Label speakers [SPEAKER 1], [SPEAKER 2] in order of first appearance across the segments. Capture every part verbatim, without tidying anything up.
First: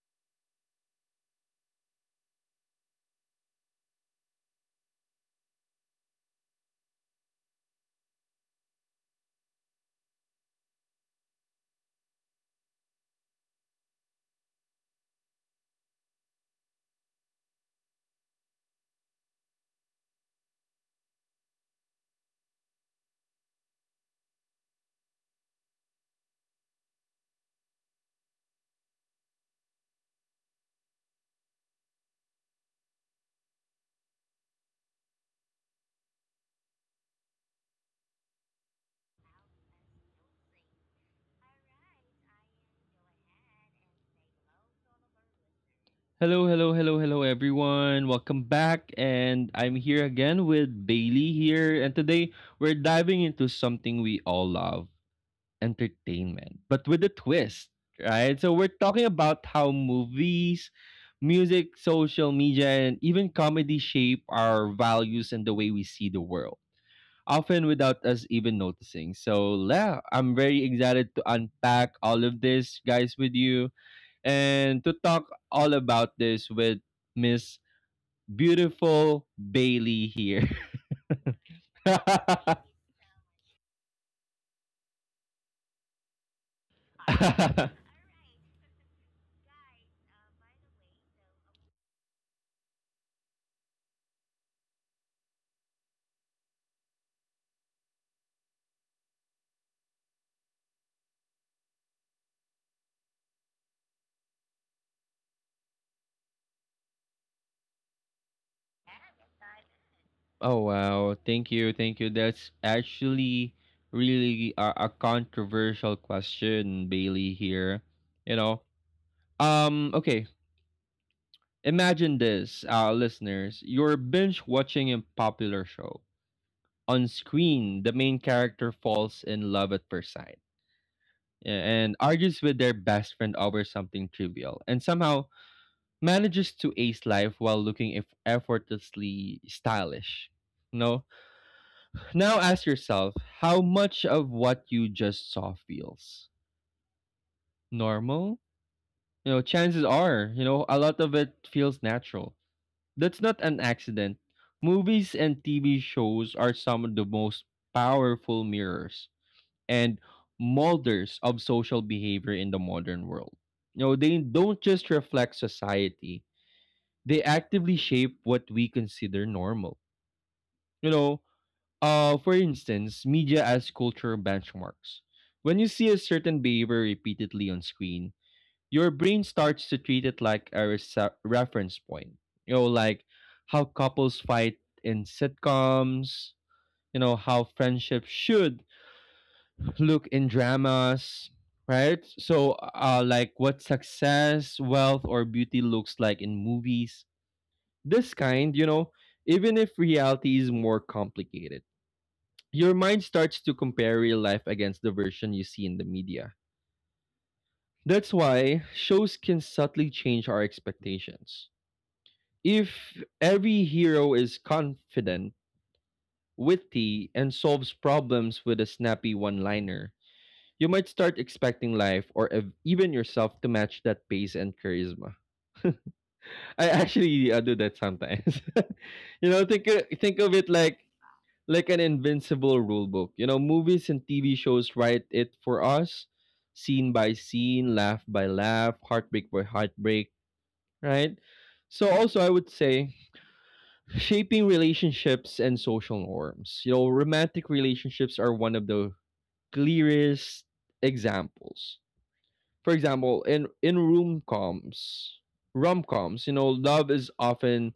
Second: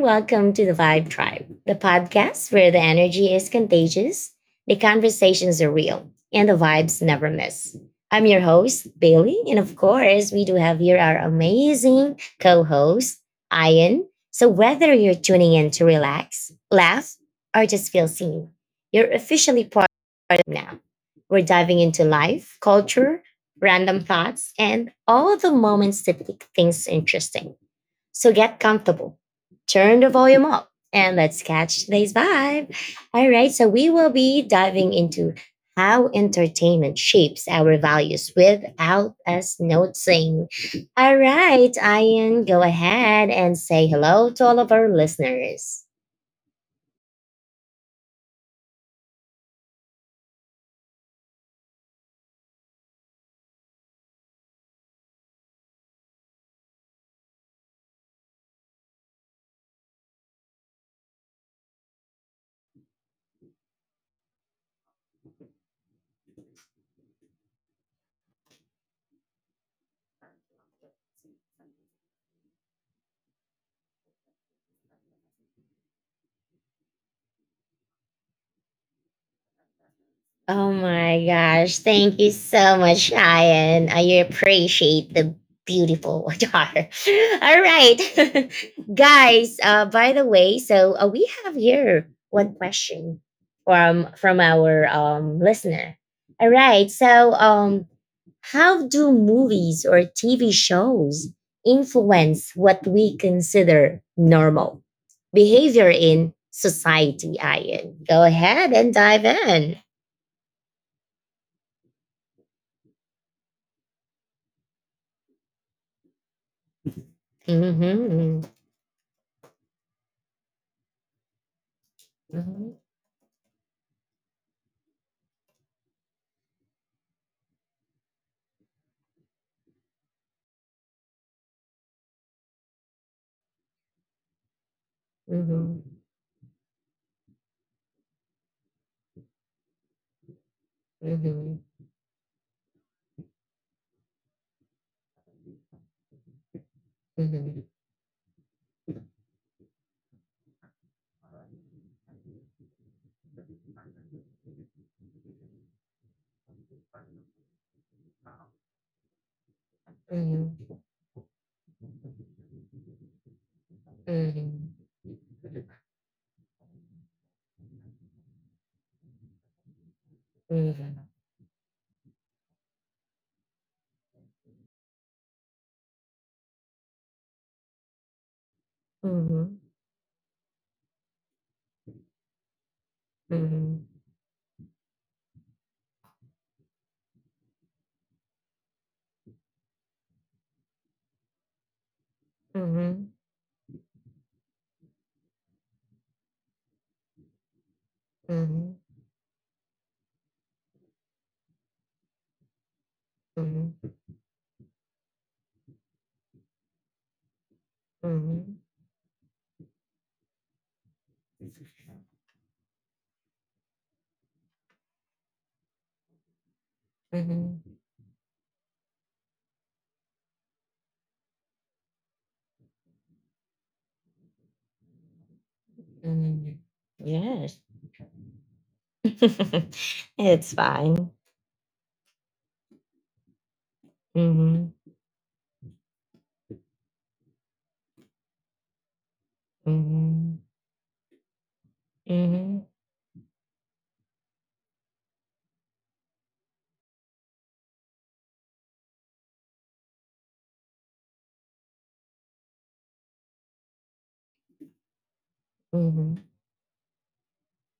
[SPEAKER 1] Welcome to the Vibe Tribe, the podcast where the energy is contagious, the conversations are real, and the vibes never miss. I'm your host, Bailey, and of course, we do have here our amazing co host, Ian. So, whether you're tuning in to relax, laugh, or just feel seen, you're officially part of now. We're diving into life, culture, random thoughts, and all the moments that make things interesting. So get comfortable, turn the volume up, and let's catch today's vibe. All right, so we will be diving into how entertainment shapes our values without us noticing. All right, Ian, go ahead and say hello to all of our listeners.
[SPEAKER 2] Hello, hello, hello, hello, everyone. Welcome back. And I'm here again with Bailey here. And today we're diving into something we all love entertainment, but with a twist, right? So we're talking about how movies, music, social media, and even comedy shape our values and the way we see the world, often without us even noticing. So, yeah, I'm very excited to unpack all of this, guys, with you. And to talk all about this with Miss Beautiful Bailey here.
[SPEAKER 1] Oh my gosh. Thank you so much, Ryan. I appreciate the beautiful jar. All right. Guys, uh, by the way, so uh, we have here one question from from our um, listener. All right. So, um, how do movies or T V shows influence what we consider normal behavior in society, Ian? Go ahead and dive in.
[SPEAKER 2] Oh wow, thank you, thank you. That's actually really a, a controversial question, Bailey
[SPEAKER 1] Mhm,
[SPEAKER 2] here. You
[SPEAKER 1] mhm,
[SPEAKER 2] know, um, okay. Imagine this,
[SPEAKER 1] mhm,
[SPEAKER 2] uh, listeners. You're binge watching a popular show. On screen, the main character falls in love at first sight. Yeah, and argues with their best friend over something trivial, and somehow
[SPEAKER 1] mhm, mhm,
[SPEAKER 2] manages to ace life while looking eff- effortlessly stylish. No.
[SPEAKER 1] mhm,
[SPEAKER 2] Now ask yourself how much of what you just saw feels
[SPEAKER 1] mhm, mhm,
[SPEAKER 2] normal. You know, chances are, you know, a lot of it feels natural. That's not an accident. Movies and T V shows are some of the most powerful mirrors and
[SPEAKER 1] mhm, mhm,
[SPEAKER 2] molders of social behavior in the modern world. You know, they don't just reflect society, they actively shape what we consider normal. You
[SPEAKER 1] mhm,
[SPEAKER 2] know, uh, for instance, media as cultural benchmarks. When you see a certain behavior repeatedly on screen, your brain
[SPEAKER 1] mhm,
[SPEAKER 2] starts to treat it like a resa- reference point. You know, like how couples fight in sitcoms, you know, how friendship should look in dramas, right? So, uh, like what success, wealth, or beauty looks like in movies. This kind, you
[SPEAKER 1] mhm,
[SPEAKER 2] know, even if reality is more complicated, your mind starts to compare real life against the version you see in the media. That's
[SPEAKER 1] mhm,
[SPEAKER 2] why shows can subtly change our expectations. If every hero is confident, witty, and
[SPEAKER 1] mhm,
[SPEAKER 2] solves problems with a snappy one liner, you might start expecting life or ev- even yourself to match that pace and charisma.
[SPEAKER 1] mhm.
[SPEAKER 2] I actually uh, do
[SPEAKER 1] Yes.
[SPEAKER 2] that sometimes. You know, think uh, think of it
[SPEAKER 1] It's
[SPEAKER 2] like
[SPEAKER 1] fine.
[SPEAKER 2] like an invincible rule book. You know, movies and T V
[SPEAKER 1] Mm-hmm.
[SPEAKER 2] shows write it for us, scene by scene, laugh by laugh, heartbreak by heartbreak,
[SPEAKER 1] Mm-hmm.
[SPEAKER 2] right? So also I would
[SPEAKER 1] Mm-hmm.
[SPEAKER 2] say shaping relationships and social norms. You know, romantic relationships are one of the clearest examples. For example, in in room coms, rom
[SPEAKER 1] Mm-hmm.
[SPEAKER 2] coms, you know, love is often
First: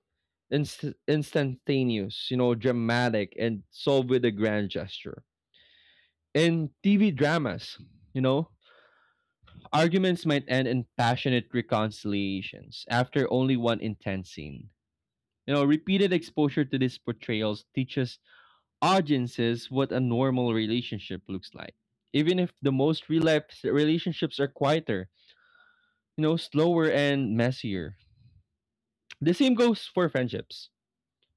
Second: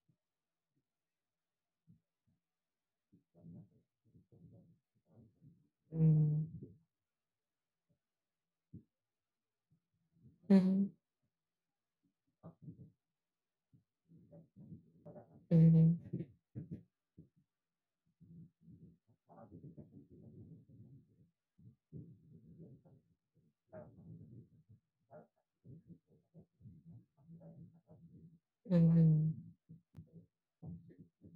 [SPEAKER 2] inst- instantaneous, you know, dramatic and solved with a grand gesture. In T V dramas, you know, arguments might end in
[SPEAKER 1] Mm-hmm.
[SPEAKER 2] passionate reconciliations after only one intense scene. You know, repeated
[SPEAKER 1] Mm-hmm.
[SPEAKER 2] exposure to these portrayals teaches audiences what a normal relationship looks like. Even if the most real life relationships are quieter, you know, slower and messier.
[SPEAKER 1] Mm-hmm.
[SPEAKER 2] The same goes for friendships.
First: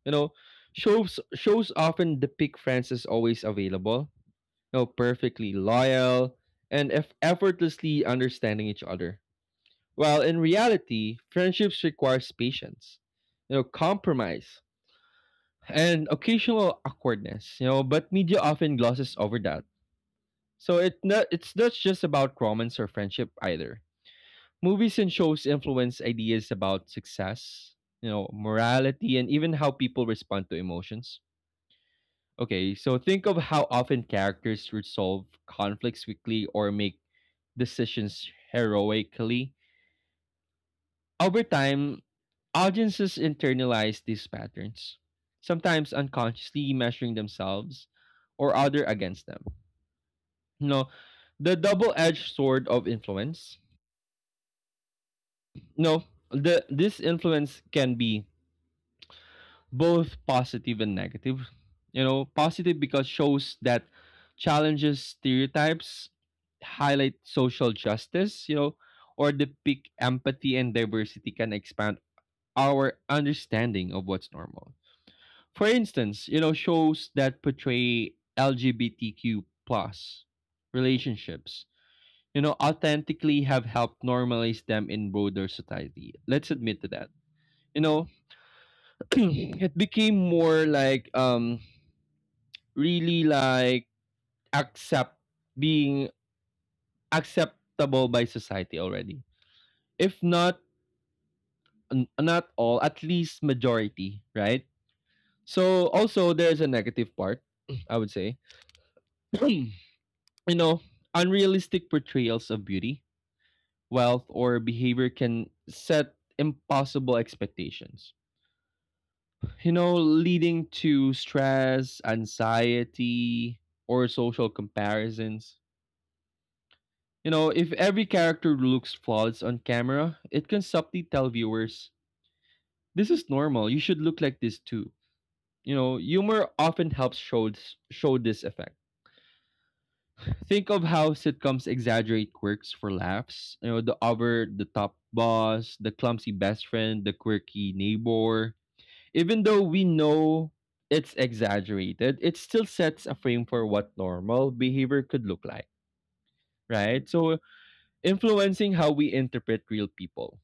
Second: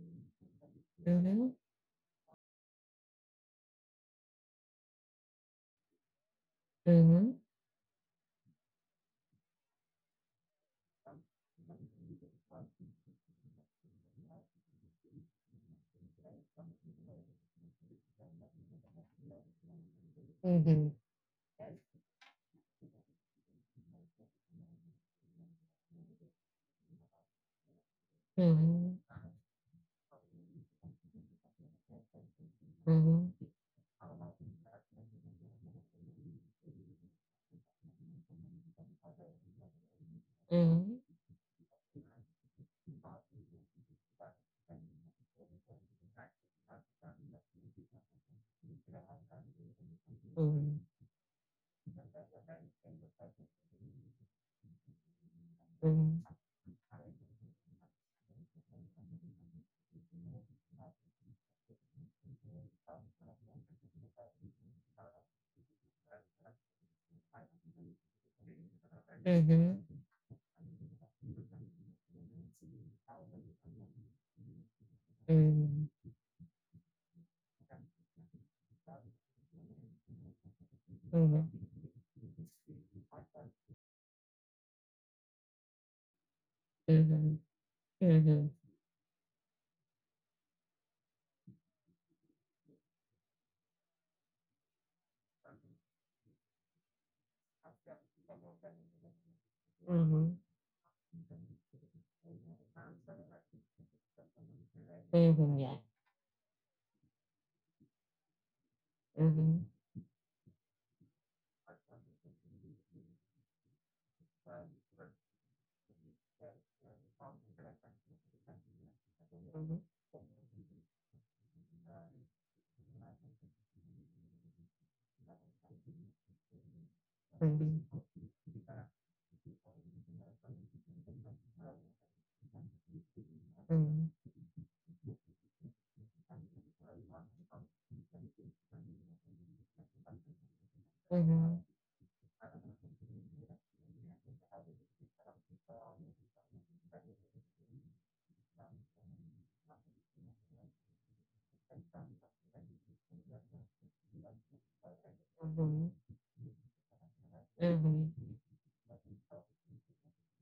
[SPEAKER 2] You know, shows
[SPEAKER 1] Mm-hmm. Mm-hmm.
[SPEAKER 2] shows often depict friends as always available, you know, perfectly loyal, and eff
[SPEAKER 1] Mm-hmm.
[SPEAKER 2] effortlessly understanding each other. While in reality, friendships requires patience, you know, compromise, and occasional awkwardness. You know, but media often glosses over that. So it not, it's not just about romance or friendship either. Movies and shows influence ideas about success, you know,
[SPEAKER 1] Mm-hmm.
[SPEAKER 2] morality, and even how people respond to emotions. Okay, so think of
[SPEAKER 1] Mm-hmm.
[SPEAKER 2] how often characters resolve conflicts quickly or make decisions heroically. Over time, audiences internalize these patterns, sometimes unconsciously measuring themselves or other against them.
[SPEAKER 1] Mm-hmm.
[SPEAKER 2] No, the double-edged sword of influence. No,
[SPEAKER 1] Mm-hmm.
[SPEAKER 2] the this influence can be both positive and negative. You know, positive because shows that challenges stereotypes, highlight social justice, you know, or
[SPEAKER 1] Mm-hmm.
[SPEAKER 2] depict empathy and diversity can expand our understanding of what's normal. For
[SPEAKER 1] Mhm,
[SPEAKER 2] instance, you know, shows that portray L G B T Q plus relationships,
[SPEAKER 1] mhm,
[SPEAKER 2] you know, authentically have helped normalize them in broader society. Let's admit to that.
[SPEAKER 1] mhm,
[SPEAKER 2] You know,
[SPEAKER 1] mhm,
[SPEAKER 2] it became more like um really like accept being acceptable by society already. If
[SPEAKER 1] mhm,
[SPEAKER 2] not n- not all, at least majority, right?
[SPEAKER 1] mhm, yeah.
[SPEAKER 2] So also there's a negative part, I would say.
[SPEAKER 1] Mhm,
[SPEAKER 2] You know, unrealistic portrayals of beauty, wealth or behavior can set impossible expectations. You
[SPEAKER 1] mhm,
[SPEAKER 2] know, leading to stress, anxiety, or social comparisons. You
[SPEAKER 1] mhm,
[SPEAKER 2] know, if
[SPEAKER 1] mhm,
[SPEAKER 2] every character looks flawless on camera, it can subtly tell viewers, this is normal, you should look like this too. You know, humor often helps show, show this effect. Think of how
[SPEAKER 1] mhm, mhm,
[SPEAKER 2] sitcoms exaggerate quirks for laughs. You know, the over the top boss, the clumsy best friend, the quirky neighbor. Even though we know it's exaggerated, it still sets a frame for what normal behavior could look
[SPEAKER 1] mhm,
[SPEAKER 2] like,
[SPEAKER 1] mhm,
[SPEAKER 2] right? So,
[SPEAKER 1] mhm, mhm, mhm,
[SPEAKER 2] influencing how we interpret real people.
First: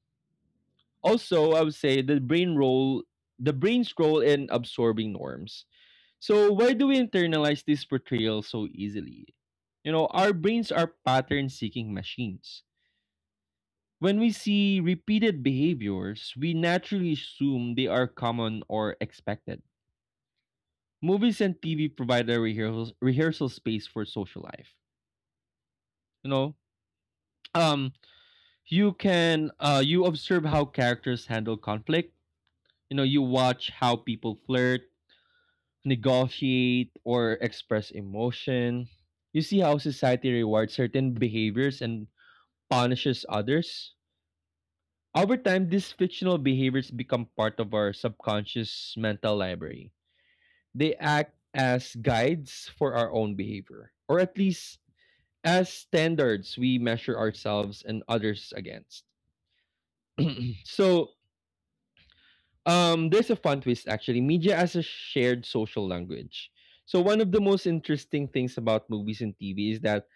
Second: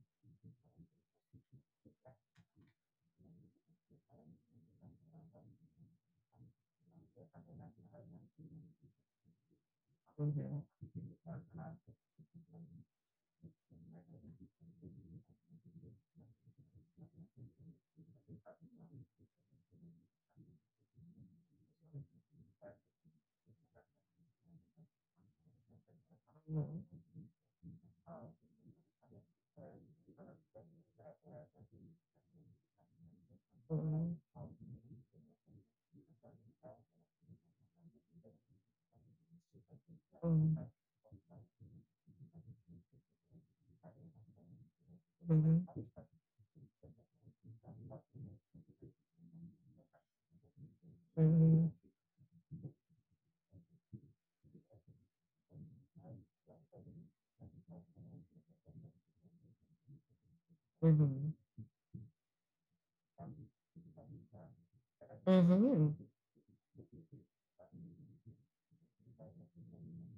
[SPEAKER 2] Also, I would say the brain role, the brain's role in absorbing norms. So why do we internalize this portrayal so easily? You know,
[SPEAKER 1] mhm,
[SPEAKER 2] our brains
[SPEAKER 1] mhm,
[SPEAKER 2] are pattern seeking machines. When we see repeated behaviors, we naturally assume they are common or expected. Movies and T V provide a rehearsal rehearsal space for social life. You know,
[SPEAKER 1] mhm,
[SPEAKER 2] um, you can uh, you observe how characters handle conflict. You know, you watch how
[SPEAKER 1] mhm,
[SPEAKER 2] people flirt, negotiate, or express emotion. You see how society rewards certain behaviors and punishes others?
[SPEAKER 1] mhm, mhm, mhm, mhm, mhm, mhm, mhm, mhm, mhm,
[SPEAKER 2] Over
[SPEAKER 1] mhm, mhm, mhm, mhm,
[SPEAKER 2] time,
[SPEAKER 1] mhm,
[SPEAKER 2] these fictional behaviors become part of our subconscious mental library. They act as guides for our own behavior, or at least as standards we measure ourselves and others against.
[SPEAKER 1] mhm, mhm, mhm,
[SPEAKER 2] So,
[SPEAKER 1] mhm,
[SPEAKER 2] um, there's a fun twist actually media as a shared social language. So, one of the most interesting things about movies and T V is that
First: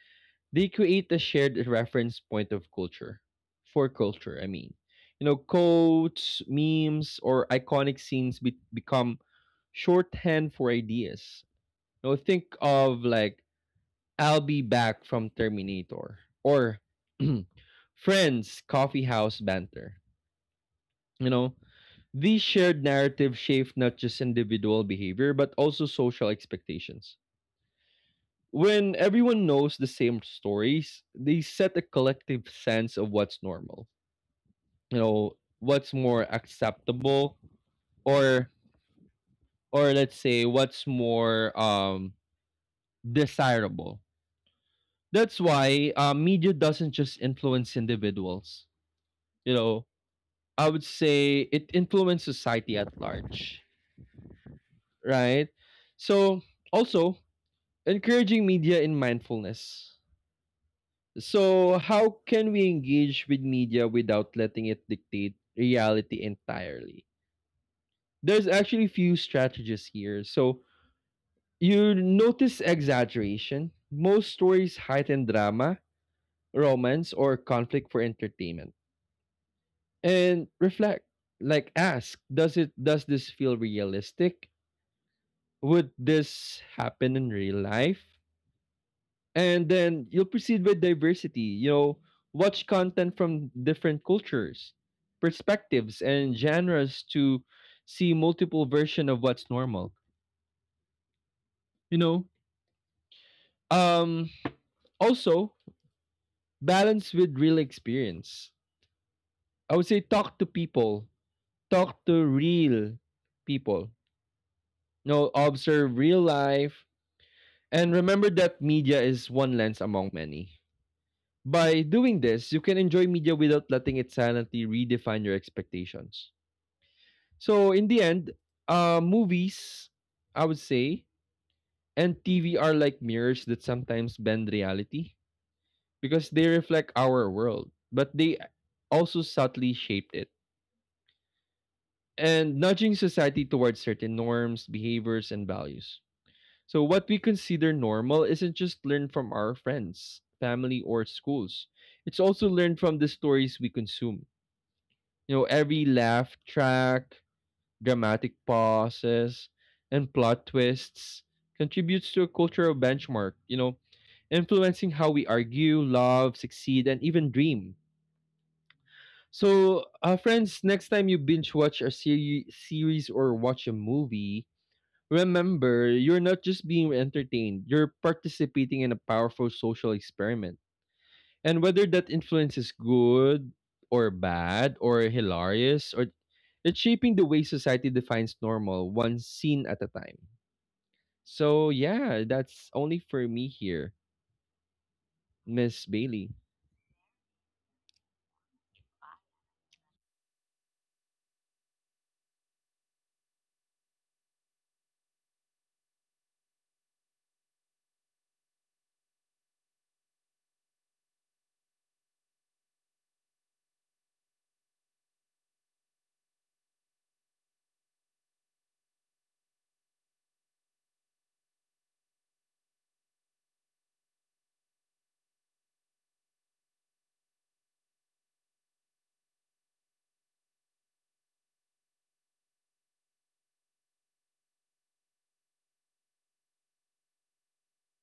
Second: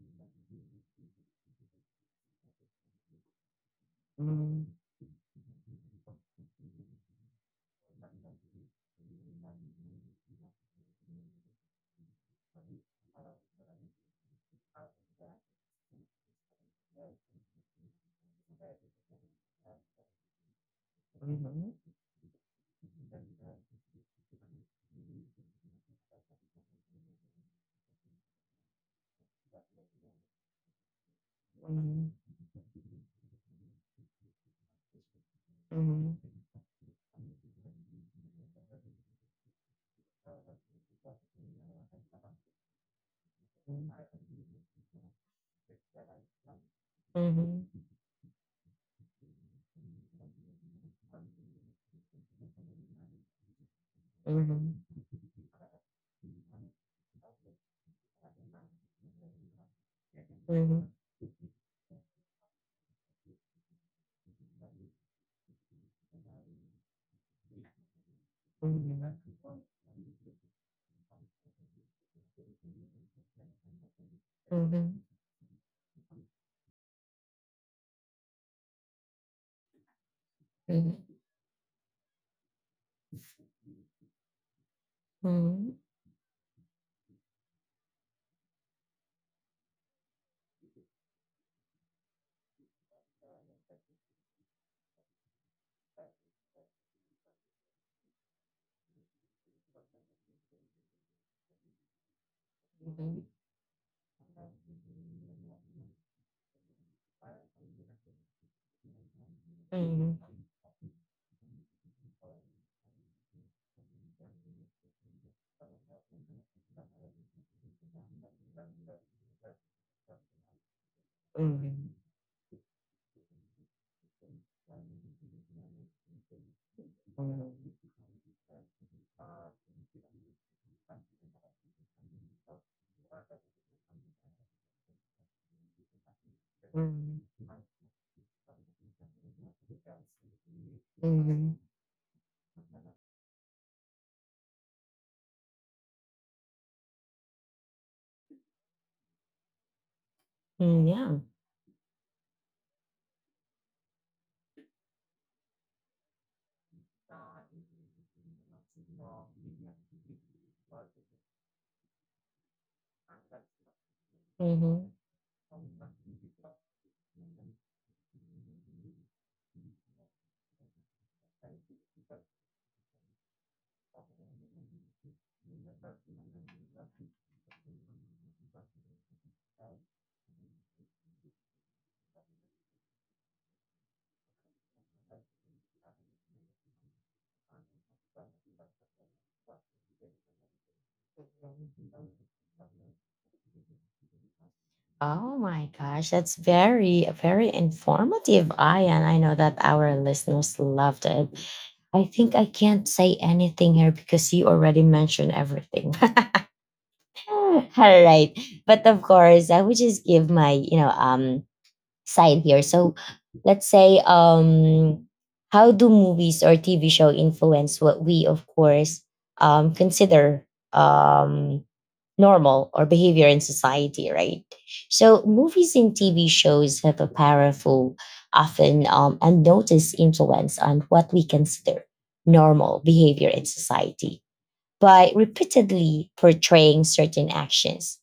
[SPEAKER 2] they create a shared reference point of culture. For culture, I mean. You know, quotes, memes, or iconic scenes be- become shorthand for ideas. You know, think of like I'll be back from Terminator or Friends Coffee House Banter. You know, these shared narratives shape not just individual behavior but also social expectations. When everyone knows the same stories, they set a collective sense of what's normal. You know, what's more acceptable or or let's say what's more um desirable. That's why uh, media doesn't just influence individuals. You know, I would say it influences society at large, right? So also encouraging media in mindfulness. So, how can we engage with media without letting it dictate reality entirely? There's actually few strategies here. So, you notice exaggeration. Most stories heighten drama, romance, or conflict for entertainment. And reflect, like ask, does it does this feel realistic? Would this happen in real life? And then you'll proceed with diversity, you know, watch content from different cultures, perspectives and genres to see multiple version of what's normal, you know, um also balance with real experience. I would say talk to people, talk to real people, you know, observe real life and remember that media is one lens among many. By doing this, you can enjoy media without letting its sanity redefine your expectations. So, in the end, uh, movies, I would say, and T V are like mirrors that sometimes bend reality because they reflect our world, but they also subtly shaped it and nudging society towards certain norms, behaviors, and values. So, what we consider normal isn't just learned from our friends, family, or
[SPEAKER 1] yeah.
[SPEAKER 2] schools, it's also learned from the stories we consume. You know, every laugh track, dramatic pauses, and plot twists contributes to a cultural benchmark, you know,
[SPEAKER 1] Mhm.
[SPEAKER 2] influencing how we argue, love, succeed, and even dream. So, uh, friends, next time you binge watch a seri- series or watch a movie, remember you're not just being entertained, you're participating in a powerful social experiment and whether that influence is good or bad or hilarious or it's shaping the way society defines normal, one scene at a time. So yeah, that's only for me here,
[SPEAKER 1] Oh my
[SPEAKER 2] Miss
[SPEAKER 1] gosh,
[SPEAKER 2] Bailey.
[SPEAKER 1] that's very, very informative, Ayan. I know that our listeners loved it. I think I can't say anything here because you already mentioned everything. All right. But of course, I would just give my, you know, um side here. So let's say um how do movies or T V show influence what we of course um consider um normal or behavior in society, right? So movies and T V shows have a powerful, often um, unnoticed influence on what we consider normal behavior in society by repeatedly portraying certain actions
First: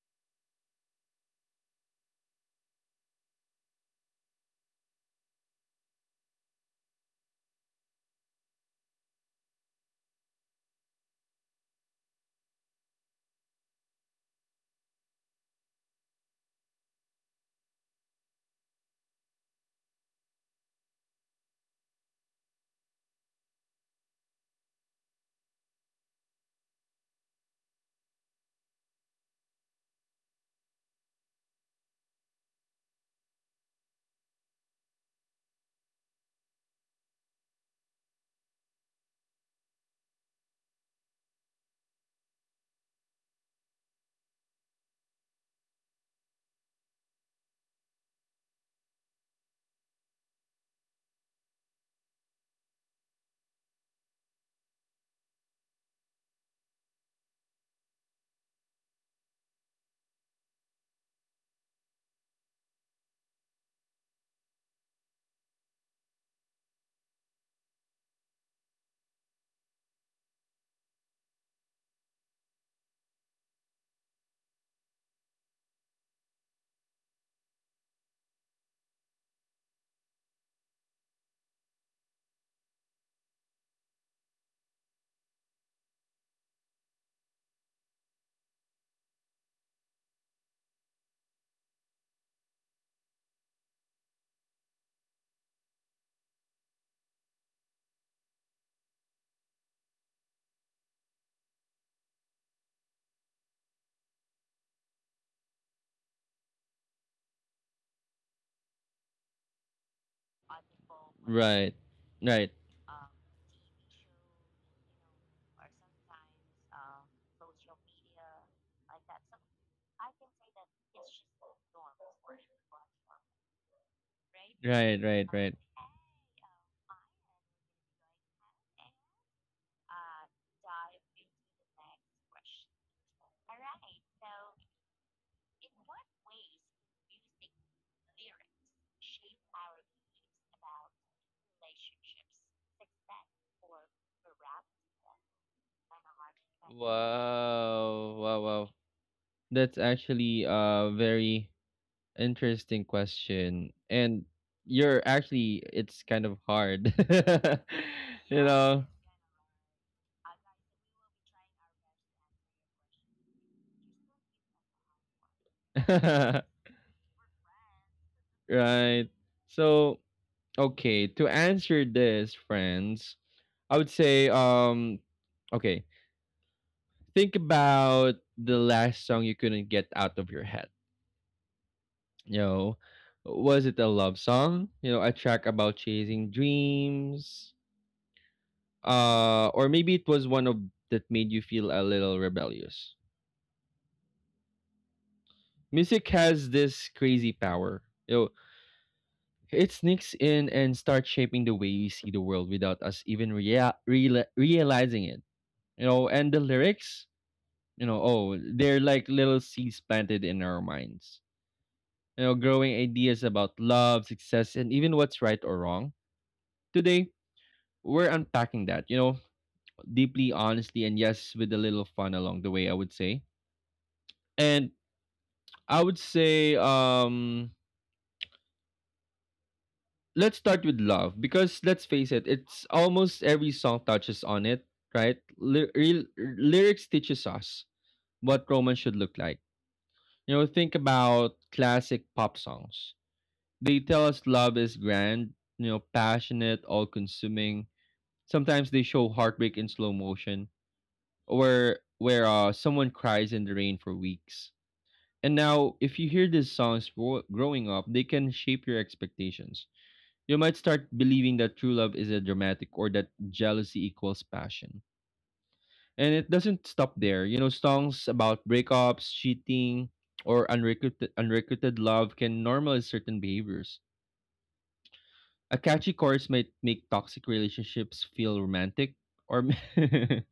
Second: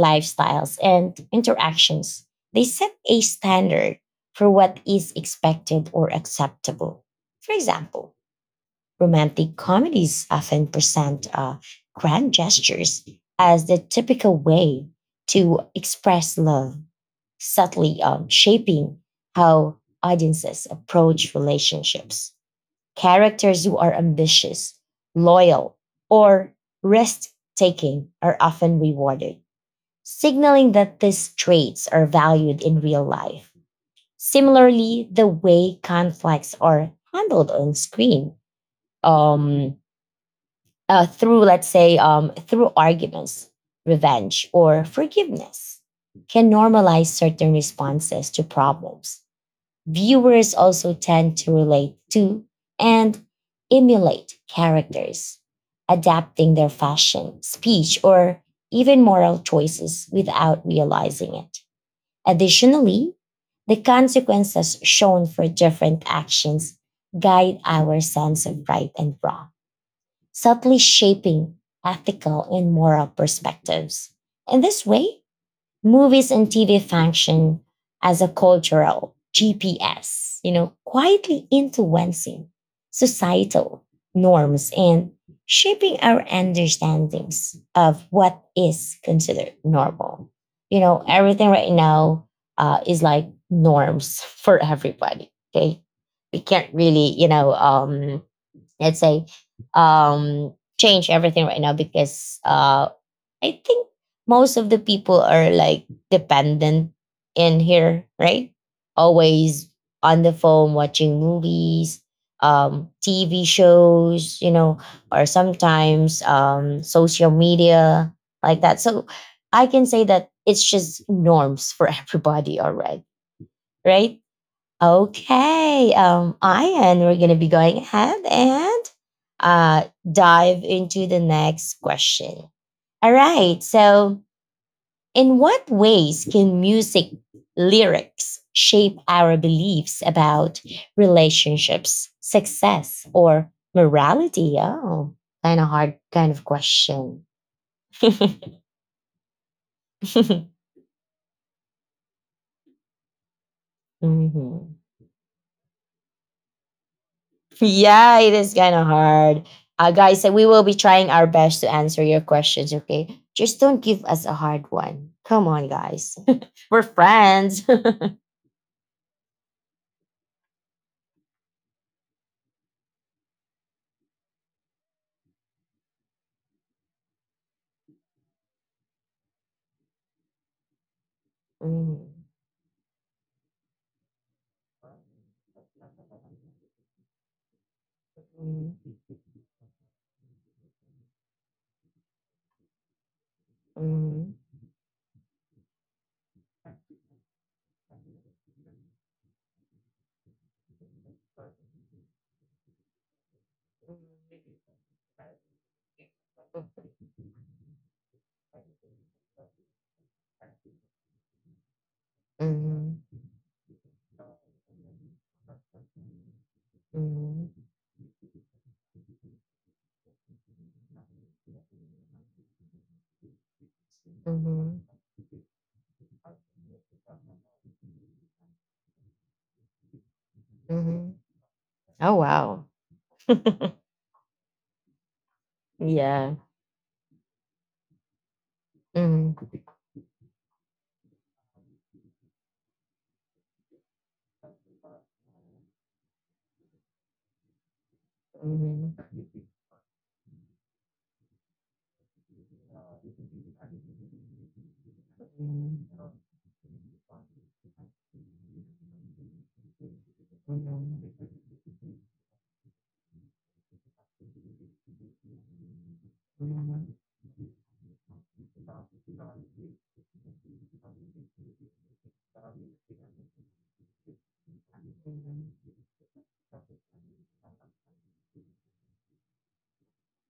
[SPEAKER 1] lifestyles, and interactions. They set a standard for what is expected or acceptable. For example, romantic comedies often present uh, grand gestures as the typical way to express love, subtly um, shaping how audiences approach relationships. Characters who are ambitious, loyal, or risk taking are often rewarded signaling that these traits are valued in real life. Similarly, the way conflicts are handled on screen, um, uh, through let's say um, through arguments, revenge, or forgiveness, can normalize certain responses to problems. Viewers also tend to relate to and emulate characters, adapting their fashion, speech, or even moral choices without realizing it. Additionally, the consequences shown for different actions guide our sense of right and wrong, subtly shaping ethical and moral perspectives. In this way, movies and T V function as a cultural G P S, you know, quietly influencing societal norms and shaping our understandings of what is considered normal. You know, everything right now uh, is like norms for everybody. Okay. We can't really, you know, um, let's say, um, change everything right now because uh, I think most of the people are like dependent in here, right? Always on the phone watching
[SPEAKER 2] Right.
[SPEAKER 1] movies,
[SPEAKER 2] Right.
[SPEAKER 1] um, T V shows, you know, or sometimes um, social media like that. So I can say that it's just norms for everybody already, right?
[SPEAKER 2] Right, right, right.
[SPEAKER 1] Okay, um, Ian, we're gonna be going ahead and uh, dive into the next question. All right, so in what ways can music lyrics shape our beliefs about relationships, success, or morality? Oh, kind of hard kind of question.
[SPEAKER 2] Wow, wow, wow. That's actually uh very interesting question. And
[SPEAKER 1] Mhm.
[SPEAKER 2] you're actually it's kind of hard.
[SPEAKER 1] Yeah, it
[SPEAKER 2] You
[SPEAKER 1] is kind of
[SPEAKER 2] know.
[SPEAKER 1] hard. Uh, guys, uh, we will be trying our best to answer your questions, okay? Just don't give us a hard one. Come on, guys. We're friends.
[SPEAKER 2] Right. So, okay, to answer this, friends, I would say um okay, think about the last song you couldn't get out of your head.
[SPEAKER 1] Mhm.
[SPEAKER 2] You know, was it a love song? You know, a track about chasing dreams? Uh or maybe it was one of that made you feel a little rebellious.
[SPEAKER 1] Mhm. Mhm.
[SPEAKER 2] Music has this crazy power. You know, it sneaks in and starts shaping the way we see the world without us even rea- reala realizing it. You know, and the lyrics, you know, oh, they're like little seeds planted in our minds. You know, growing
[SPEAKER 1] Mhm.
[SPEAKER 2] ideas about love, success, and even what's right or wrong. Today,
[SPEAKER 1] Mhm.
[SPEAKER 2] we're unpacking that, you know, deeply, honestly, and yes, with a little fun along the way, I would say. And
[SPEAKER 1] Mhm.
[SPEAKER 2] I would say, um, let's start with
[SPEAKER 1] Mhm.
[SPEAKER 2] love because let's face
[SPEAKER 1] Oh
[SPEAKER 2] it,
[SPEAKER 1] wow.
[SPEAKER 2] it's almost every song touches on it, right? Ly- real-
[SPEAKER 1] Yeah.
[SPEAKER 2] lyrics teaches us what romance should look
[SPEAKER 1] Mhm.
[SPEAKER 2] like. You know, think about classic pop songs. They tell us love is grand, you know, passionate, all consuming. Sometimes they
[SPEAKER 1] Mhm.
[SPEAKER 2] show heartbreak in slow motion, or where uh, someone cries in the rain for weeks. And now, if you hear these songs gro- growing up, they can shape your expectations. You might start believing that true love is a dramatic, or that jealousy equals passion. And it doesn't
[SPEAKER 1] Mhm.
[SPEAKER 2] stop there. You know, songs about breakups, cheating, or unrequited, unrequited love can normalize certain behaviors. A catchy chorus might make toxic relationships feel romantic, or m-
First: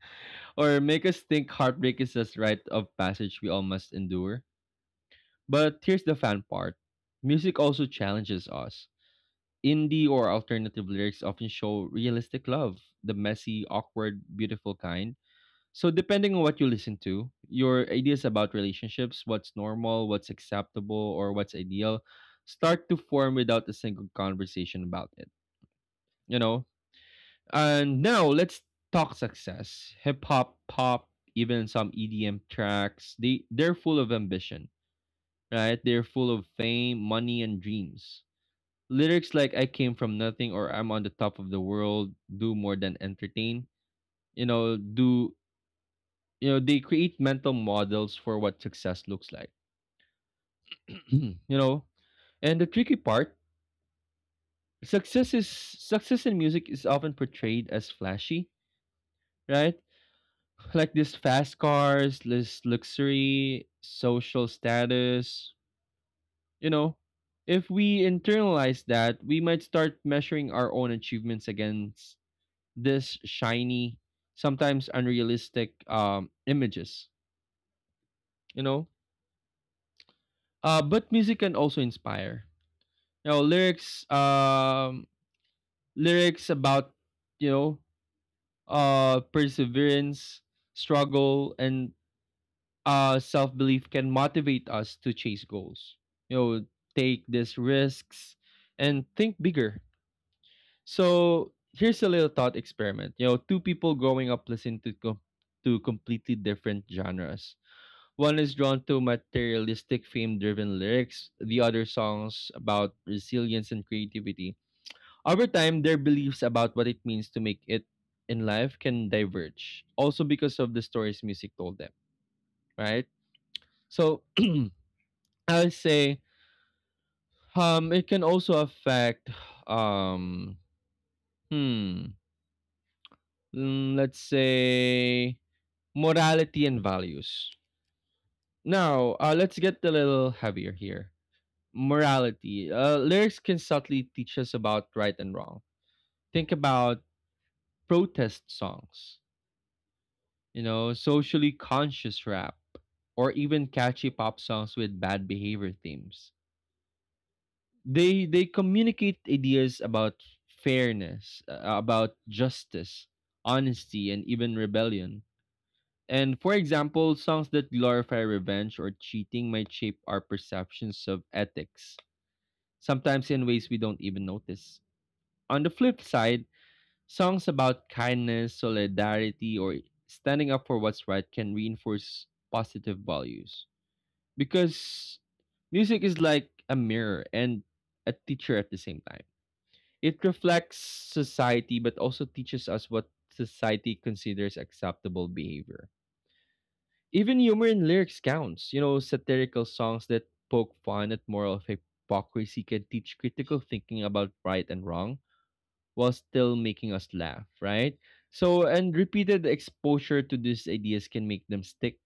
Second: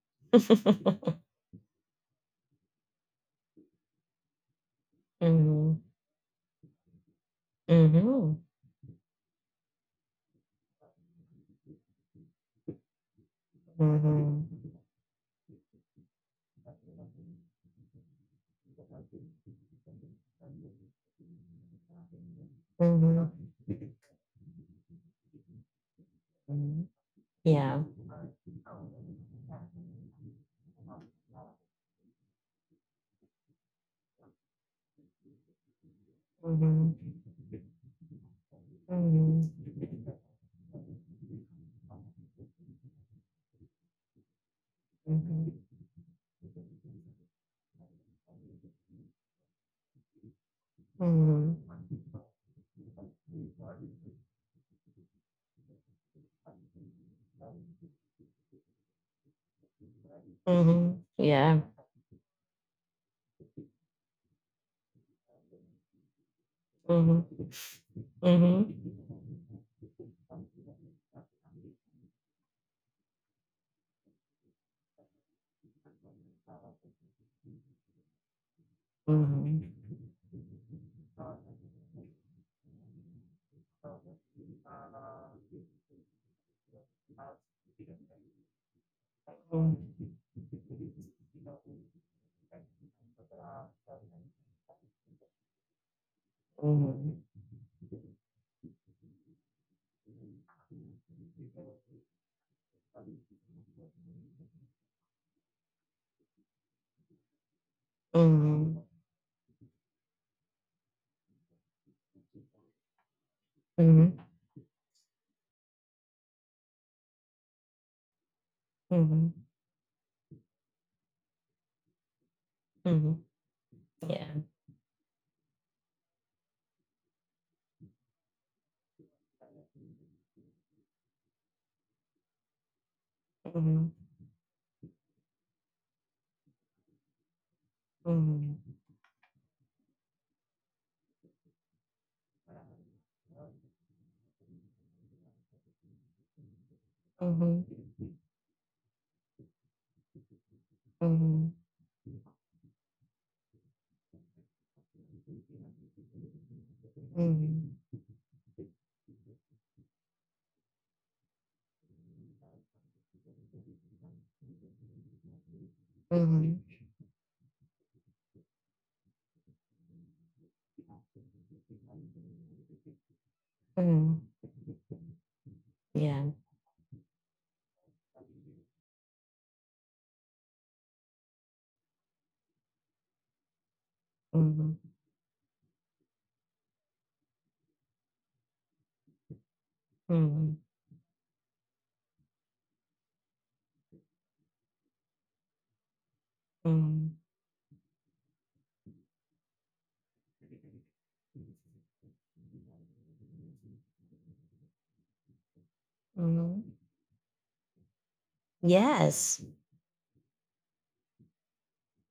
[SPEAKER 2] or make us think heartbreak is this rite of passage we all must endure. But
[SPEAKER 1] Mhm.
[SPEAKER 2] here's the fun part. Music also challenges us. Indie or alternative lyrics often show realistic love, the messy,
[SPEAKER 1] Mhm.
[SPEAKER 2] awkward,
[SPEAKER 1] Mhm.
[SPEAKER 2] beautiful kind. So, depending on what you listen to, your ideas about relationships, what's normal, what's acceptable, or what's ideal, start to
[SPEAKER 1] Mhm.
[SPEAKER 2] form without a single conversation about it. You know?
[SPEAKER 1] Mhm. Yeah.
[SPEAKER 2] And now, let's talk success. Hip hop, pop, even some E D M tracks, they, they're full of ambition, right? They're full of fame,
[SPEAKER 1] Mhm.
[SPEAKER 2] money, and dreams. Lyrics like
[SPEAKER 1] Mhm.
[SPEAKER 2] I came from nothing, or I'm on the top of the world, do more than entertain. You know, do
[SPEAKER 1] Mhm.
[SPEAKER 2] you know they create mental models for what success looks like. You know, and the tricky part, success is success in music is often portrayed as flashy, right?
[SPEAKER 1] Mhm.
[SPEAKER 2] Like
[SPEAKER 1] Mhm.
[SPEAKER 2] this fast
[SPEAKER 1] Yeah.
[SPEAKER 2] cars, this luxury, social status, you know.
[SPEAKER 1] Mhm.
[SPEAKER 2] If we
[SPEAKER 1] Mhm.
[SPEAKER 2] internalize that, we might start measuring our own achievements against this shiny, sometimes unrealistic um, images, you know.
[SPEAKER 1] Mhm.
[SPEAKER 2] Uh, but music can also inspire. You know, lyrics, um, lyrics about you know, uh, perseverance, struggle, and uh, self belief can motivate us to chase goals. You know,
[SPEAKER 1] Mhm.
[SPEAKER 2] take these risks and think bigger. So here's a little thought experiment. You know, two people growing up listen to com- to completely different genres. One is
[SPEAKER 1] Mhm.
[SPEAKER 2] drawn to materialistic fame driven lyrics, the other songs about resilience and
[SPEAKER 1] Mhm.
[SPEAKER 2] creativity. Over time, their beliefs about what it means to make it in life
[SPEAKER 1] Mhm.
[SPEAKER 2] can
[SPEAKER 1] Mhm.
[SPEAKER 2] diverge, also because of the stories music told them, right?
[SPEAKER 1] Mhm.
[SPEAKER 2] So
[SPEAKER 1] Yeah.
[SPEAKER 2] I would say um, it can also affect, um, hmm,
[SPEAKER 1] Mhm.
[SPEAKER 2] mm, let's say, morality and values.
[SPEAKER 1] Mhm.
[SPEAKER 2] Now, uh, let's get a little heavier here. Morality. Uh, lyrics can subtly teach us about right and wrong. Think about
[SPEAKER 1] Mhm.
[SPEAKER 2] protest songs, you know,
[SPEAKER 1] Mhm.
[SPEAKER 2] socially conscious rap, or even catchy pop songs with bad behavior themes.
[SPEAKER 1] Mhm.
[SPEAKER 2] They they communicate ideas about fairness, uh, about justice, honesty, and even rebellion. And for
[SPEAKER 1] Mhm.
[SPEAKER 2] example, songs that glorify revenge or cheating might shape our perceptions of ethics, sometimes in ways we don't
[SPEAKER 1] Mhm.
[SPEAKER 2] even notice. On the flip
[SPEAKER 1] Yeah.
[SPEAKER 2] side, songs about kindness, solidarity, or standing up for what's right can reinforce positive values.
[SPEAKER 1] Mhm.
[SPEAKER 2] Because music is like a mirror and a teacher at the same time. It
[SPEAKER 1] Mhm.
[SPEAKER 2] reflects society but also teaches us what society considers acceptable behavior.
[SPEAKER 1] Mhm.
[SPEAKER 2] Even humor in lyrics counts. You know, satirical songs that poke fun at moral hypocrisy can teach critical thinking about right and wrong while still
[SPEAKER 1] Mhm.
[SPEAKER 2] making us laugh, right? So, and
[SPEAKER 1] Yes.
[SPEAKER 2] repeated exposure to these ideas can make them stick,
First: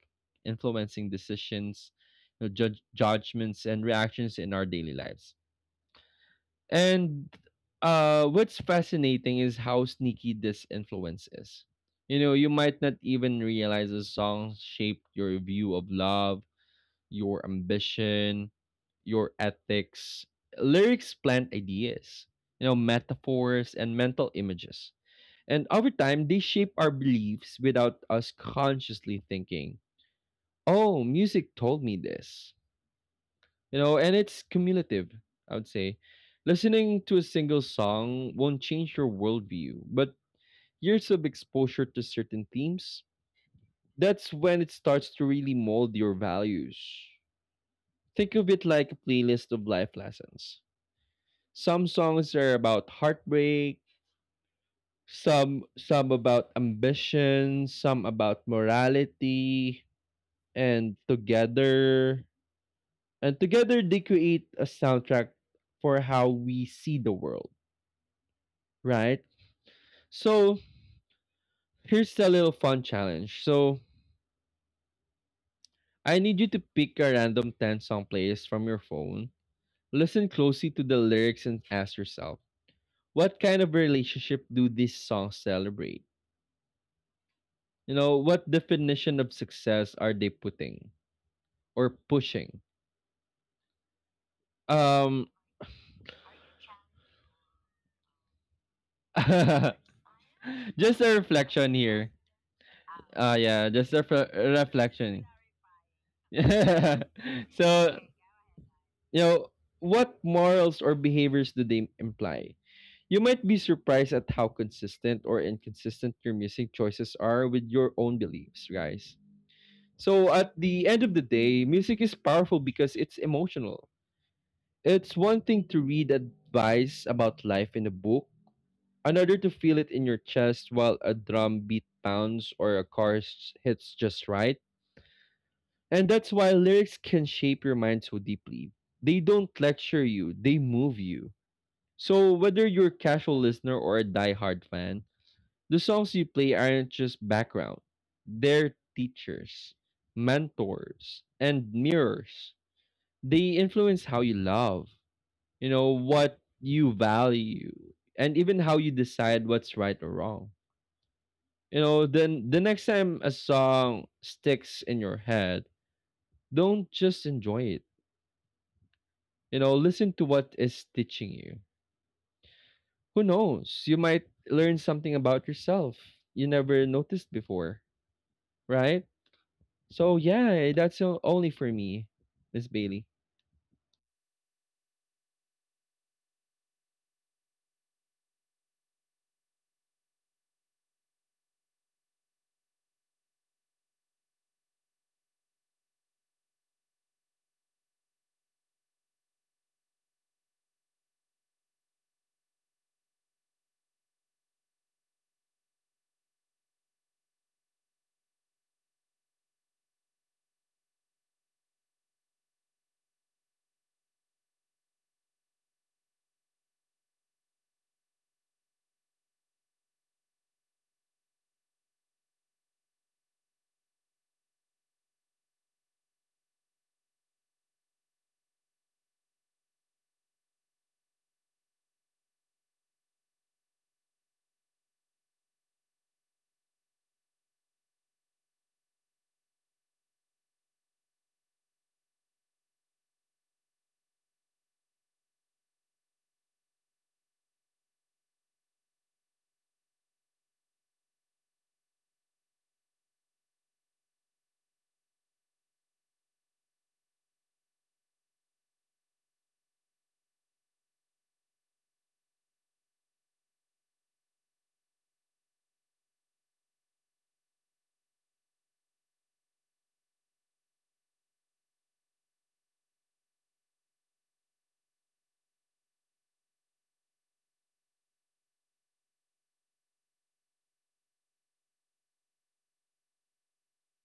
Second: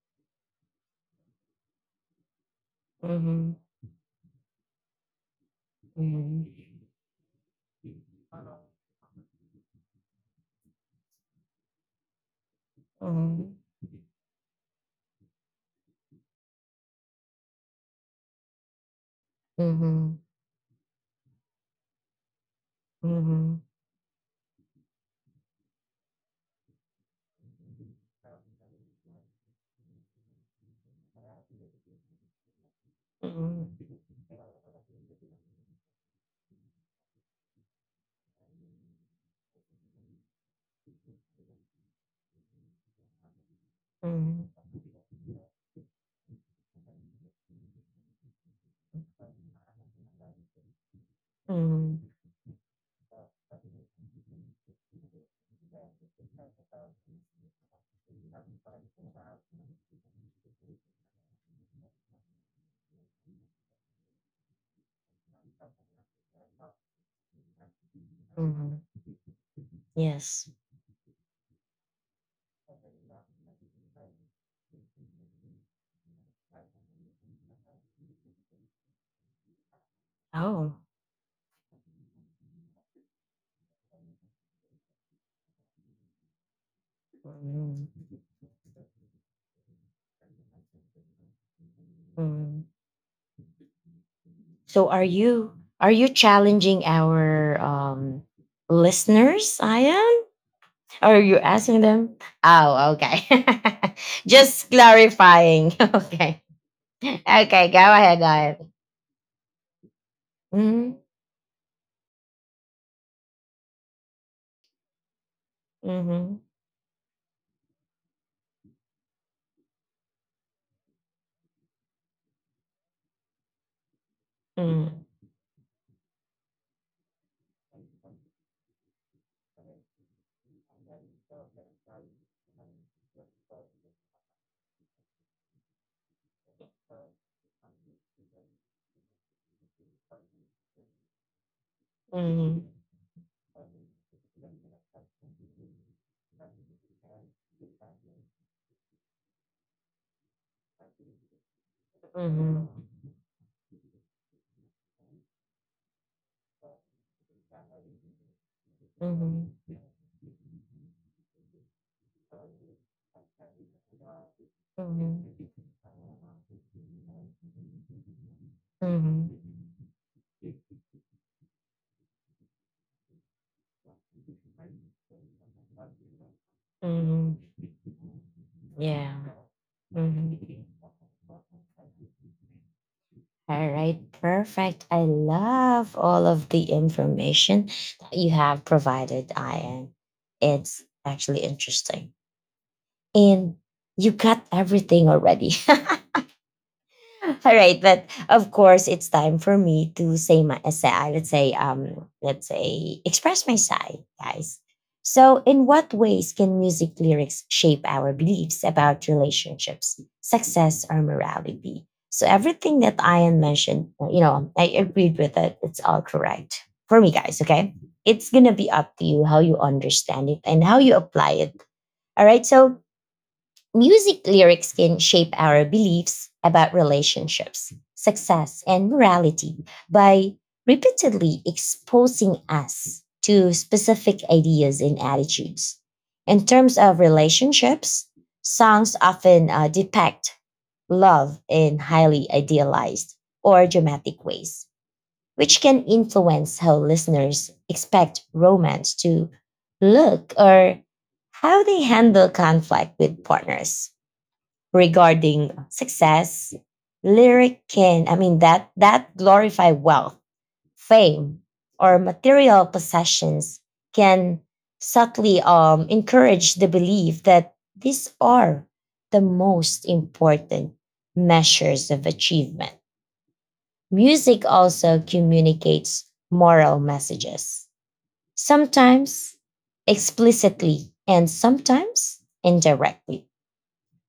[SPEAKER 2] influencing decisions, you know, judge,
[SPEAKER 1] Mhm.
[SPEAKER 2] judgments, and reactions in our daily lives.
[SPEAKER 1] Mhm.
[SPEAKER 2] And uh, what's fascinating is how sneaky this influence is. You know, you might not even
[SPEAKER 1] Mhm.
[SPEAKER 2] realize the song shaped your view of love, your ambition, your
[SPEAKER 1] Mhm.
[SPEAKER 2] ethics. Lyrics plant ideas, you know,
[SPEAKER 1] Mhm.
[SPEAKER 2] metaphors, and mental images, and over time, they shape our beliefs without us consciously thinking, oh, music told me this. You
[SPEAKER 1] Mhm.
[SPEAKER 2] know, and it's cumulative, I would say. Listening to a single song won't change your worldview, but years of exposure to certain themes, that's
[SPEAKER 1] Mhm.
[SPEAKER 2] when it starts to really mold your values. Think of it like a playlist of life lessons. Some
[SPEAKER 1] Mhm.
[SPEAKER 2] songs are about heartbreak, some some about ambition, some about morality, and together and together they create a soundtrack for how we see the world,
[SPEAKER 1] Mhm.
[SPEAKER 2] right?
[SPEAKER 1] Yes.
[SPEAKER 2] So here's a little fun challenge. So I need you to pick a random ten song playlist from your phone. Listen closely
[SPEAKER 1] Oh.
[SPEAKER 2] to the lyrics and ask yourself, what kind of relationship do these songs celebrate? You
[SPEAKER 1] Mhm.
[SPEAKER 2] know, what definition of success are they putting or pushing?
[SPEAKER 1] Mhm. So are
[SPEAKER 2] Um
[SPEAKER 1] you are you challenging our um listeners, I am?
[SPEAKER 2] just
[SPEAKER 1] Or
[SPEAKER 2] a
[SPEAKER 1] are you
[SPEAKER 2] reflection
[SPEAKER 1] asking
[SPEAKER 2] here.
[SPEAKER 1] them? Oh, okay.
[SPEAKER 2] Uh, yeah, just a refle-
[SPEAKER 1] Just
[SPEAKER 2] reflection.
[SPEAKER 1] clarifying. Okay. Okay, go
[SPEAKER 2] So,
[SPEAKER 1] ahead, I.
[SPEAKER 2] you know, what morals or
[SPEAKER 1] Mhm.
[SPEAKER 2] behaviors do they imply? You might be surprised at how consistent or inconsistent your
[SPEAKER 1] Mhm.
[SPEAKER 2] music choices are with your own beliefs, guys. So, at the end of the day, music is powerful because it's emotional.
[SPEAKER 1] Mhm.
[SPEAKER 2] It's one thing to read advice about life in a book, another to feel it in your chest while a drum beat pounds or a chorus hits just right. And that's why lyrics can shape your mind so deeply. They don't lecture you, they move you. So, whether
[SPEAKER 1] Mhm.
[SPEAKER 2] you're a casual listener or a diehard fan, the songs you play aren't just background, they're teachers, mentors, and mirrors.
[SPEAKER 1] Mhm.
[SPEAKER 2] They influence how you love, you know, what you value, and even how you decide
[SPEAKER 1] Mhm,
[SPEAKER 2] what's right or wrong. You know, then the next time a song sticks in your
[SPEAKER 1] mhm,
[SPEAKER 2] head, don't just enjoy it.
[SPEAKER 1] mhm,
[SPEAKER 2] You know, listen to what is teaching you. Who knows? You might learn something about yourself you never noticed
[SPEAKER 1] mhm.
[SPEAKER 2] before, right?
[SPEAKER 1] Yeah.
[SPEAKER 2] So
[SPEAKER 1] Mhm.
[SPEAKER 2] yeah, that's o- only for me, Miss Bailey.
[SPEAKER 1] All right, perfect. I love all of the information that you have provided, Ian. It's actually interesting. And you got everything already. All right, but of course it's time for me to say my uh, say, uh, let's say um let's say express my side, guys. So in what ways can music lyrics shape our beliefs about relationships, success or morality? So everything that Ian mentioned, uh, you know, I agreed with it. It's all correct for me, guys, okay? It's going to be up to you how you understand it and how you apply it. All right? So music lyrics can shape our beliefs about relationships, success, and morality by repeatedly exposing us to specific ideas and attitudes. In terms of relationships, songs often uh, depict love in highly idealized or dramatic ways, which can influence how listeners expect romance to look or how they handle conflict with partners regarding success, lyric can, I mean, that, that glorify wealth, fame, or material possessions can subtly um, encourage the belief that these are the most important measures of achievement. Music also communicates moral messages, sometimes explicitly and sometimes indirectly.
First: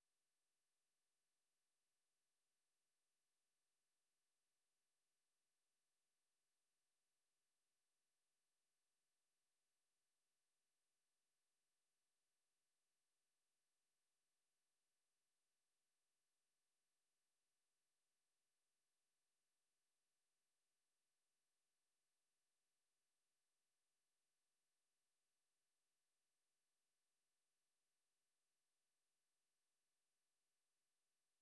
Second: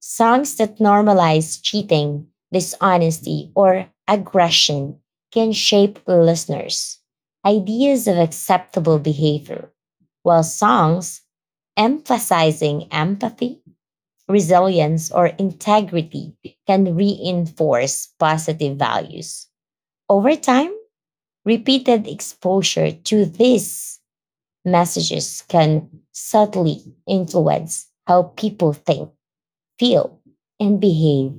[SPEAKER 1] Songs that normalize cheating, dishonesty, or aggression can shape listeners' ideas of acceptable behavior, while songs emphasizing empathy, resilience, or integrity can reinforce positive values. Over time, repeated exposure to these messages can subtly influence how people think, feel, and behave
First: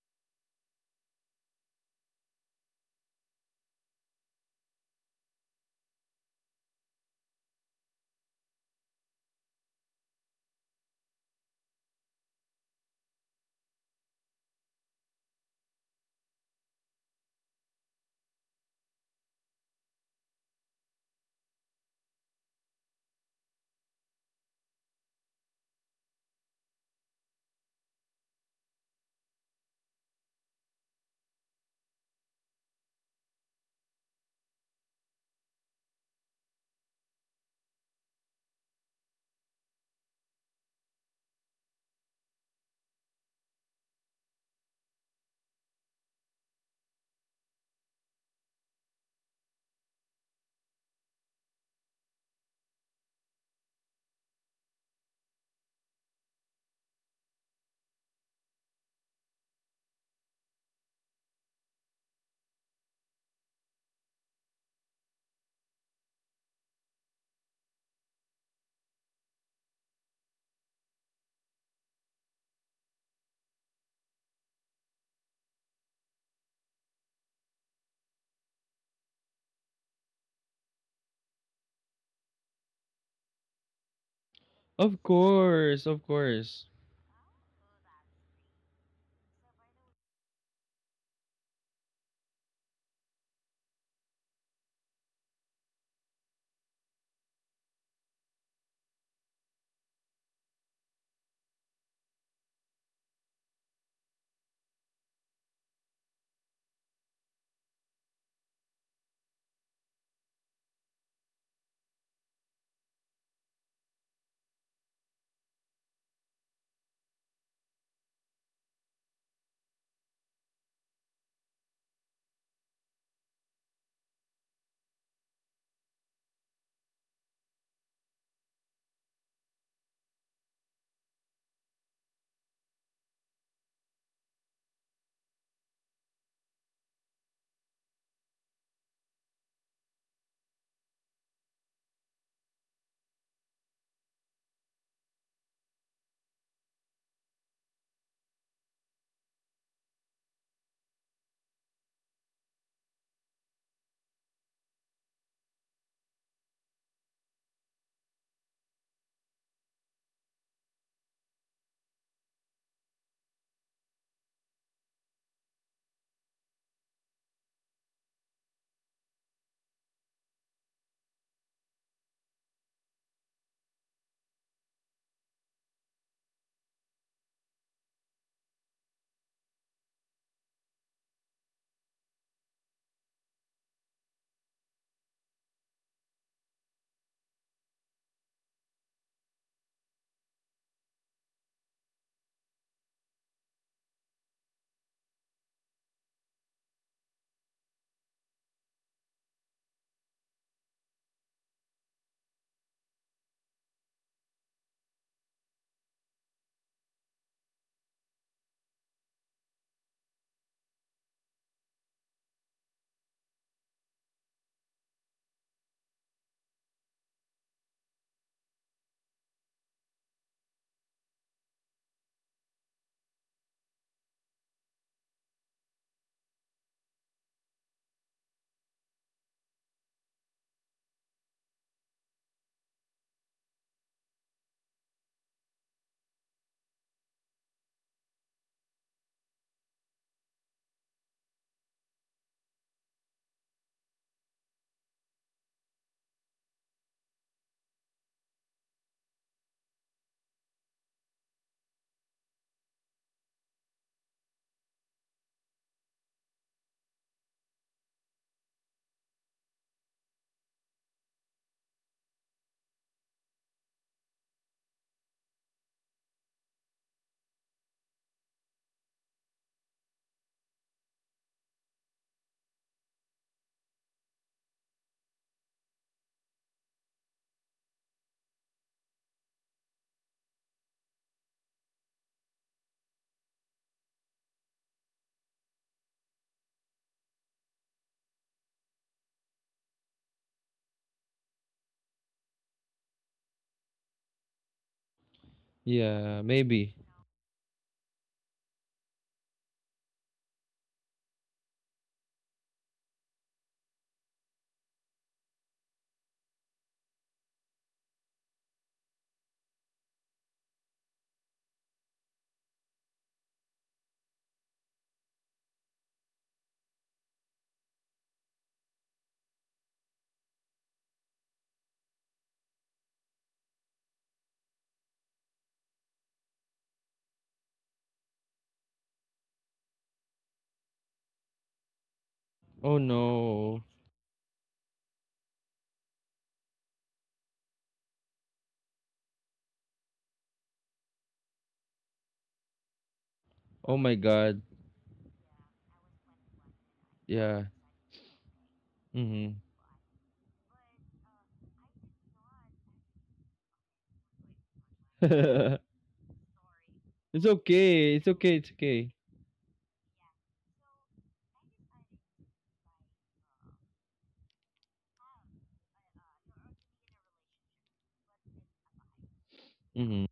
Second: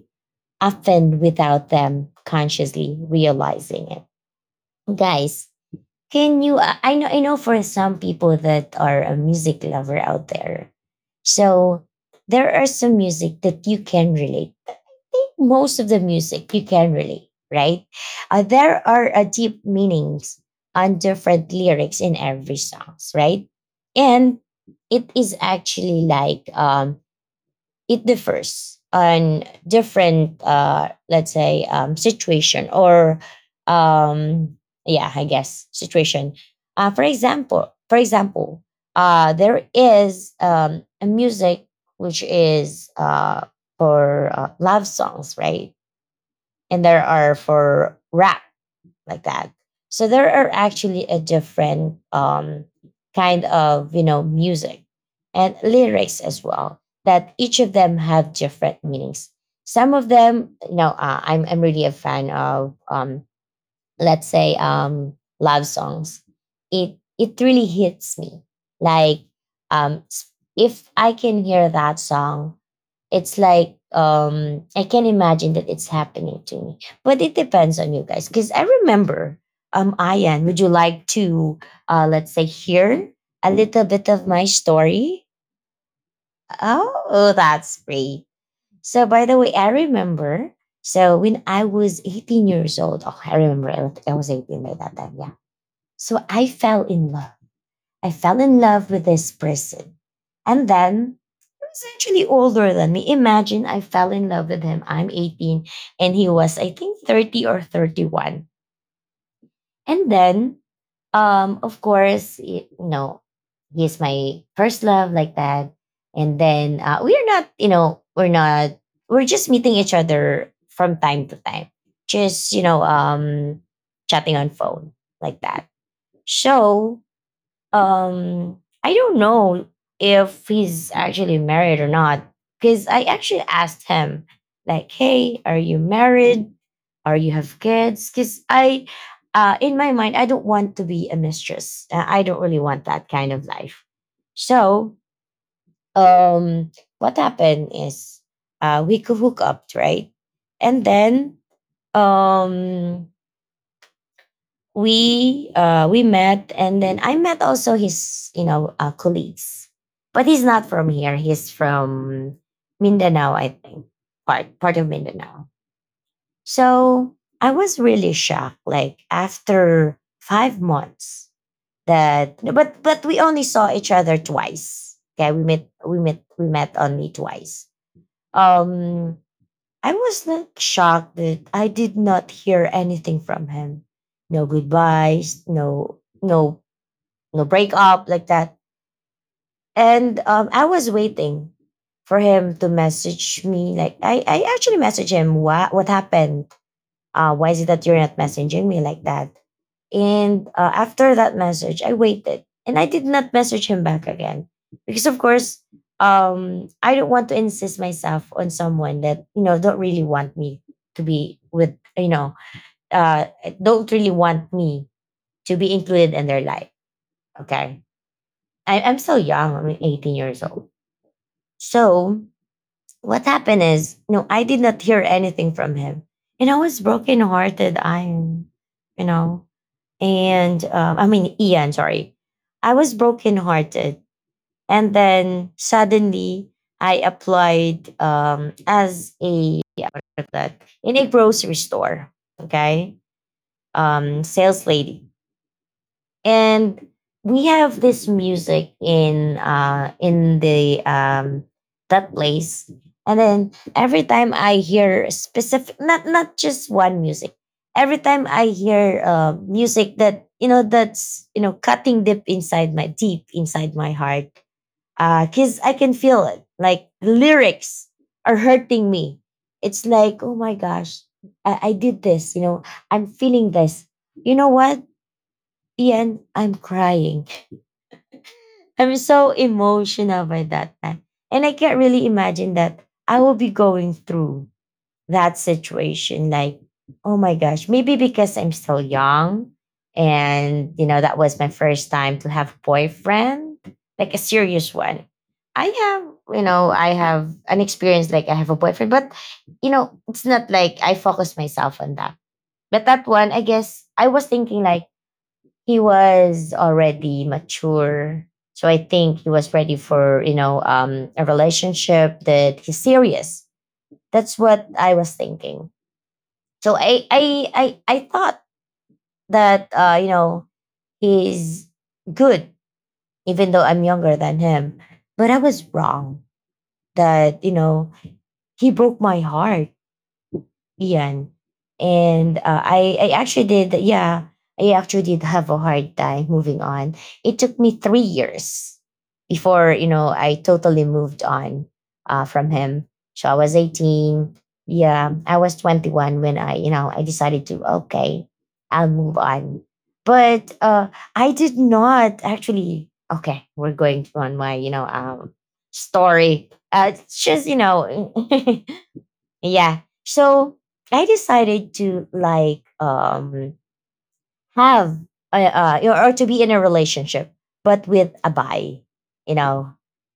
[SPEAKER 1] often without them consciously realizing it. Guys, can you I I know I know for some people that are a music lover out there. So there are some music that you can relate. I think most of the music you can relate, right? Uh, there are uh, deep meanings on different lyrics in every songs, right? And it is actually like um it differs on different uh let's say um situation or um yeah I guess situation. Uh for example for example uh there is um a music which is uh for uh, love songs, right? And there are for rap like that. So there are actually a different um, kind of you know music and lyrics as well that each of them have different meanings. Some of them, you know, uh, I'm I'm really a fan of um, let's say um love songs. it it really hits me like um s- if I can hear that song, it's like um I can imagine that it's happening to me. But it depends on you guys because I remember um Ian, would you like to uh let's say hear a little bit of my
[SPEAKER 2] Of
[SPEAKER 1] story?
[SPEAKER 2] course, of course.
[SPEAKER 1] Oh, that's great. So by the way, I remember. So when I was eighteen years old, oh, I remember I was I was eighteen by that time. Yeah. So I fell in love. I fell in love with this person. And then he was actually older than me. Imagine I fell in love with him. I'm eighteen and he was, I think, thirty or thirty-one. And then um of course y- you know he's my first love like that. And then uh, we're not you know we're not we're just meeting each other from time to time, just you know um chatting on phone like that. So um I don't know if he's actually married or not because I actually asked him like, hey, are you married or you have kids? Because i uh, in my mind I don't want to be a mistress. Uh, I don't really want that kind of life. So um what happened is uh we could hook up, right? And then um we uh we met, and then I met also his you know uh, colleagues. But he's not from here. He's from Mindanao, I think. Part part of Mindanao. So I was really shocked like after five months that, but but we only saw each other twice. Okay, we met we met we met only twice. um I was like shocked that I did not hear anything from him. No goodbyes, no no no breakup like that. And um, I was waiting for him to message me. Like I, I actually messaged him what what happened, uh, why is it that you're not messaging me like that? And uh, after that message, I waited and I did not message him back again because, of course, um, I don't want to insist myself on someone that you know don't really want me to be with you know uh, don't really want me to be included in their life. Okay, I, I'm still young. I'm eighteen years old. So what happened is, you know, I did not hear anything from him, and I was brokenhearted. I, you know, and um, I mean Ian, sorry. I was brokenhearted, and then suddenly I applied um, as a what is that, in a grocery store. Okay, um, sales lady, and we have this music in uh in the um that place. And then every time I hear specific, not not just one music, every time I hear uh, music that, you know, that's, you know, cutting deep inside my, deep inside my heart, because I can feel it, like the lyrics are hurting me. It's like, oh my gosh, I, I did this, you know, I'm feeling this, you know what, and I'm crying. I'm so emotional by that time. And I can't really imagine that I will be going through that situation. Like, oh my gosh, maybe because I'm still young and, you know, that was my first time to have boyfriend, like a serious one. I
[SPEAKER 2] Yeah,
[SPEAKER 1] have, you know,
[SPEAKER 2] maybe.
[SPEAKER 1] I have an experience like I have a boyfriend, but, you know, it's not like I focus myself on that. But that one, I guess I was thinking like, he was already mature. So I think he was ready for, you know, um, a relationship that he's serious. That's what I was thinking. So I I I, I thought that uh, you know, he's good, even though I'm younger than him. But I was wrong that, you know, he broke my heart, Ian. And uh,
[SPEAKER 2] Oh
[SPEAKER 1] I, I actually
[SPEAKER 2] no.
[SPEAKER 1] did, yeah, I actually did have a hard time moving on. It took me three years before, you know, I totally moved on uh, from him. So I was
[SPEAKER 2] Oh my
[SPEAKER 1] eighteen.
[SPEAKER 2] god.
[SPEAKER 1] Yeah, I was twenty-one when I, you know, I decided
[SPEAKER 2] Yeah.
[SPEAKER 1] to, okay, I'll move
[SPEAKER 2] Mm-hmm.
[SPEAKER 1] on. But uh, I did not actually, okay, we're going on my, you know, um, story. Uh, it's
[SPEAKER 2] It's
[SPEAKER 1] just, you
[SPEAKER 2] okay.
[SPEAKER 1] know,
[SPEAKER 2] It's okay. It's okay.
[SPEAKER 1] yeah. So I decided to, like, um, have uh, uh you know, or to be in a relationship, but with a guy, you know.
[SPEAKER 2] Mm-hmm.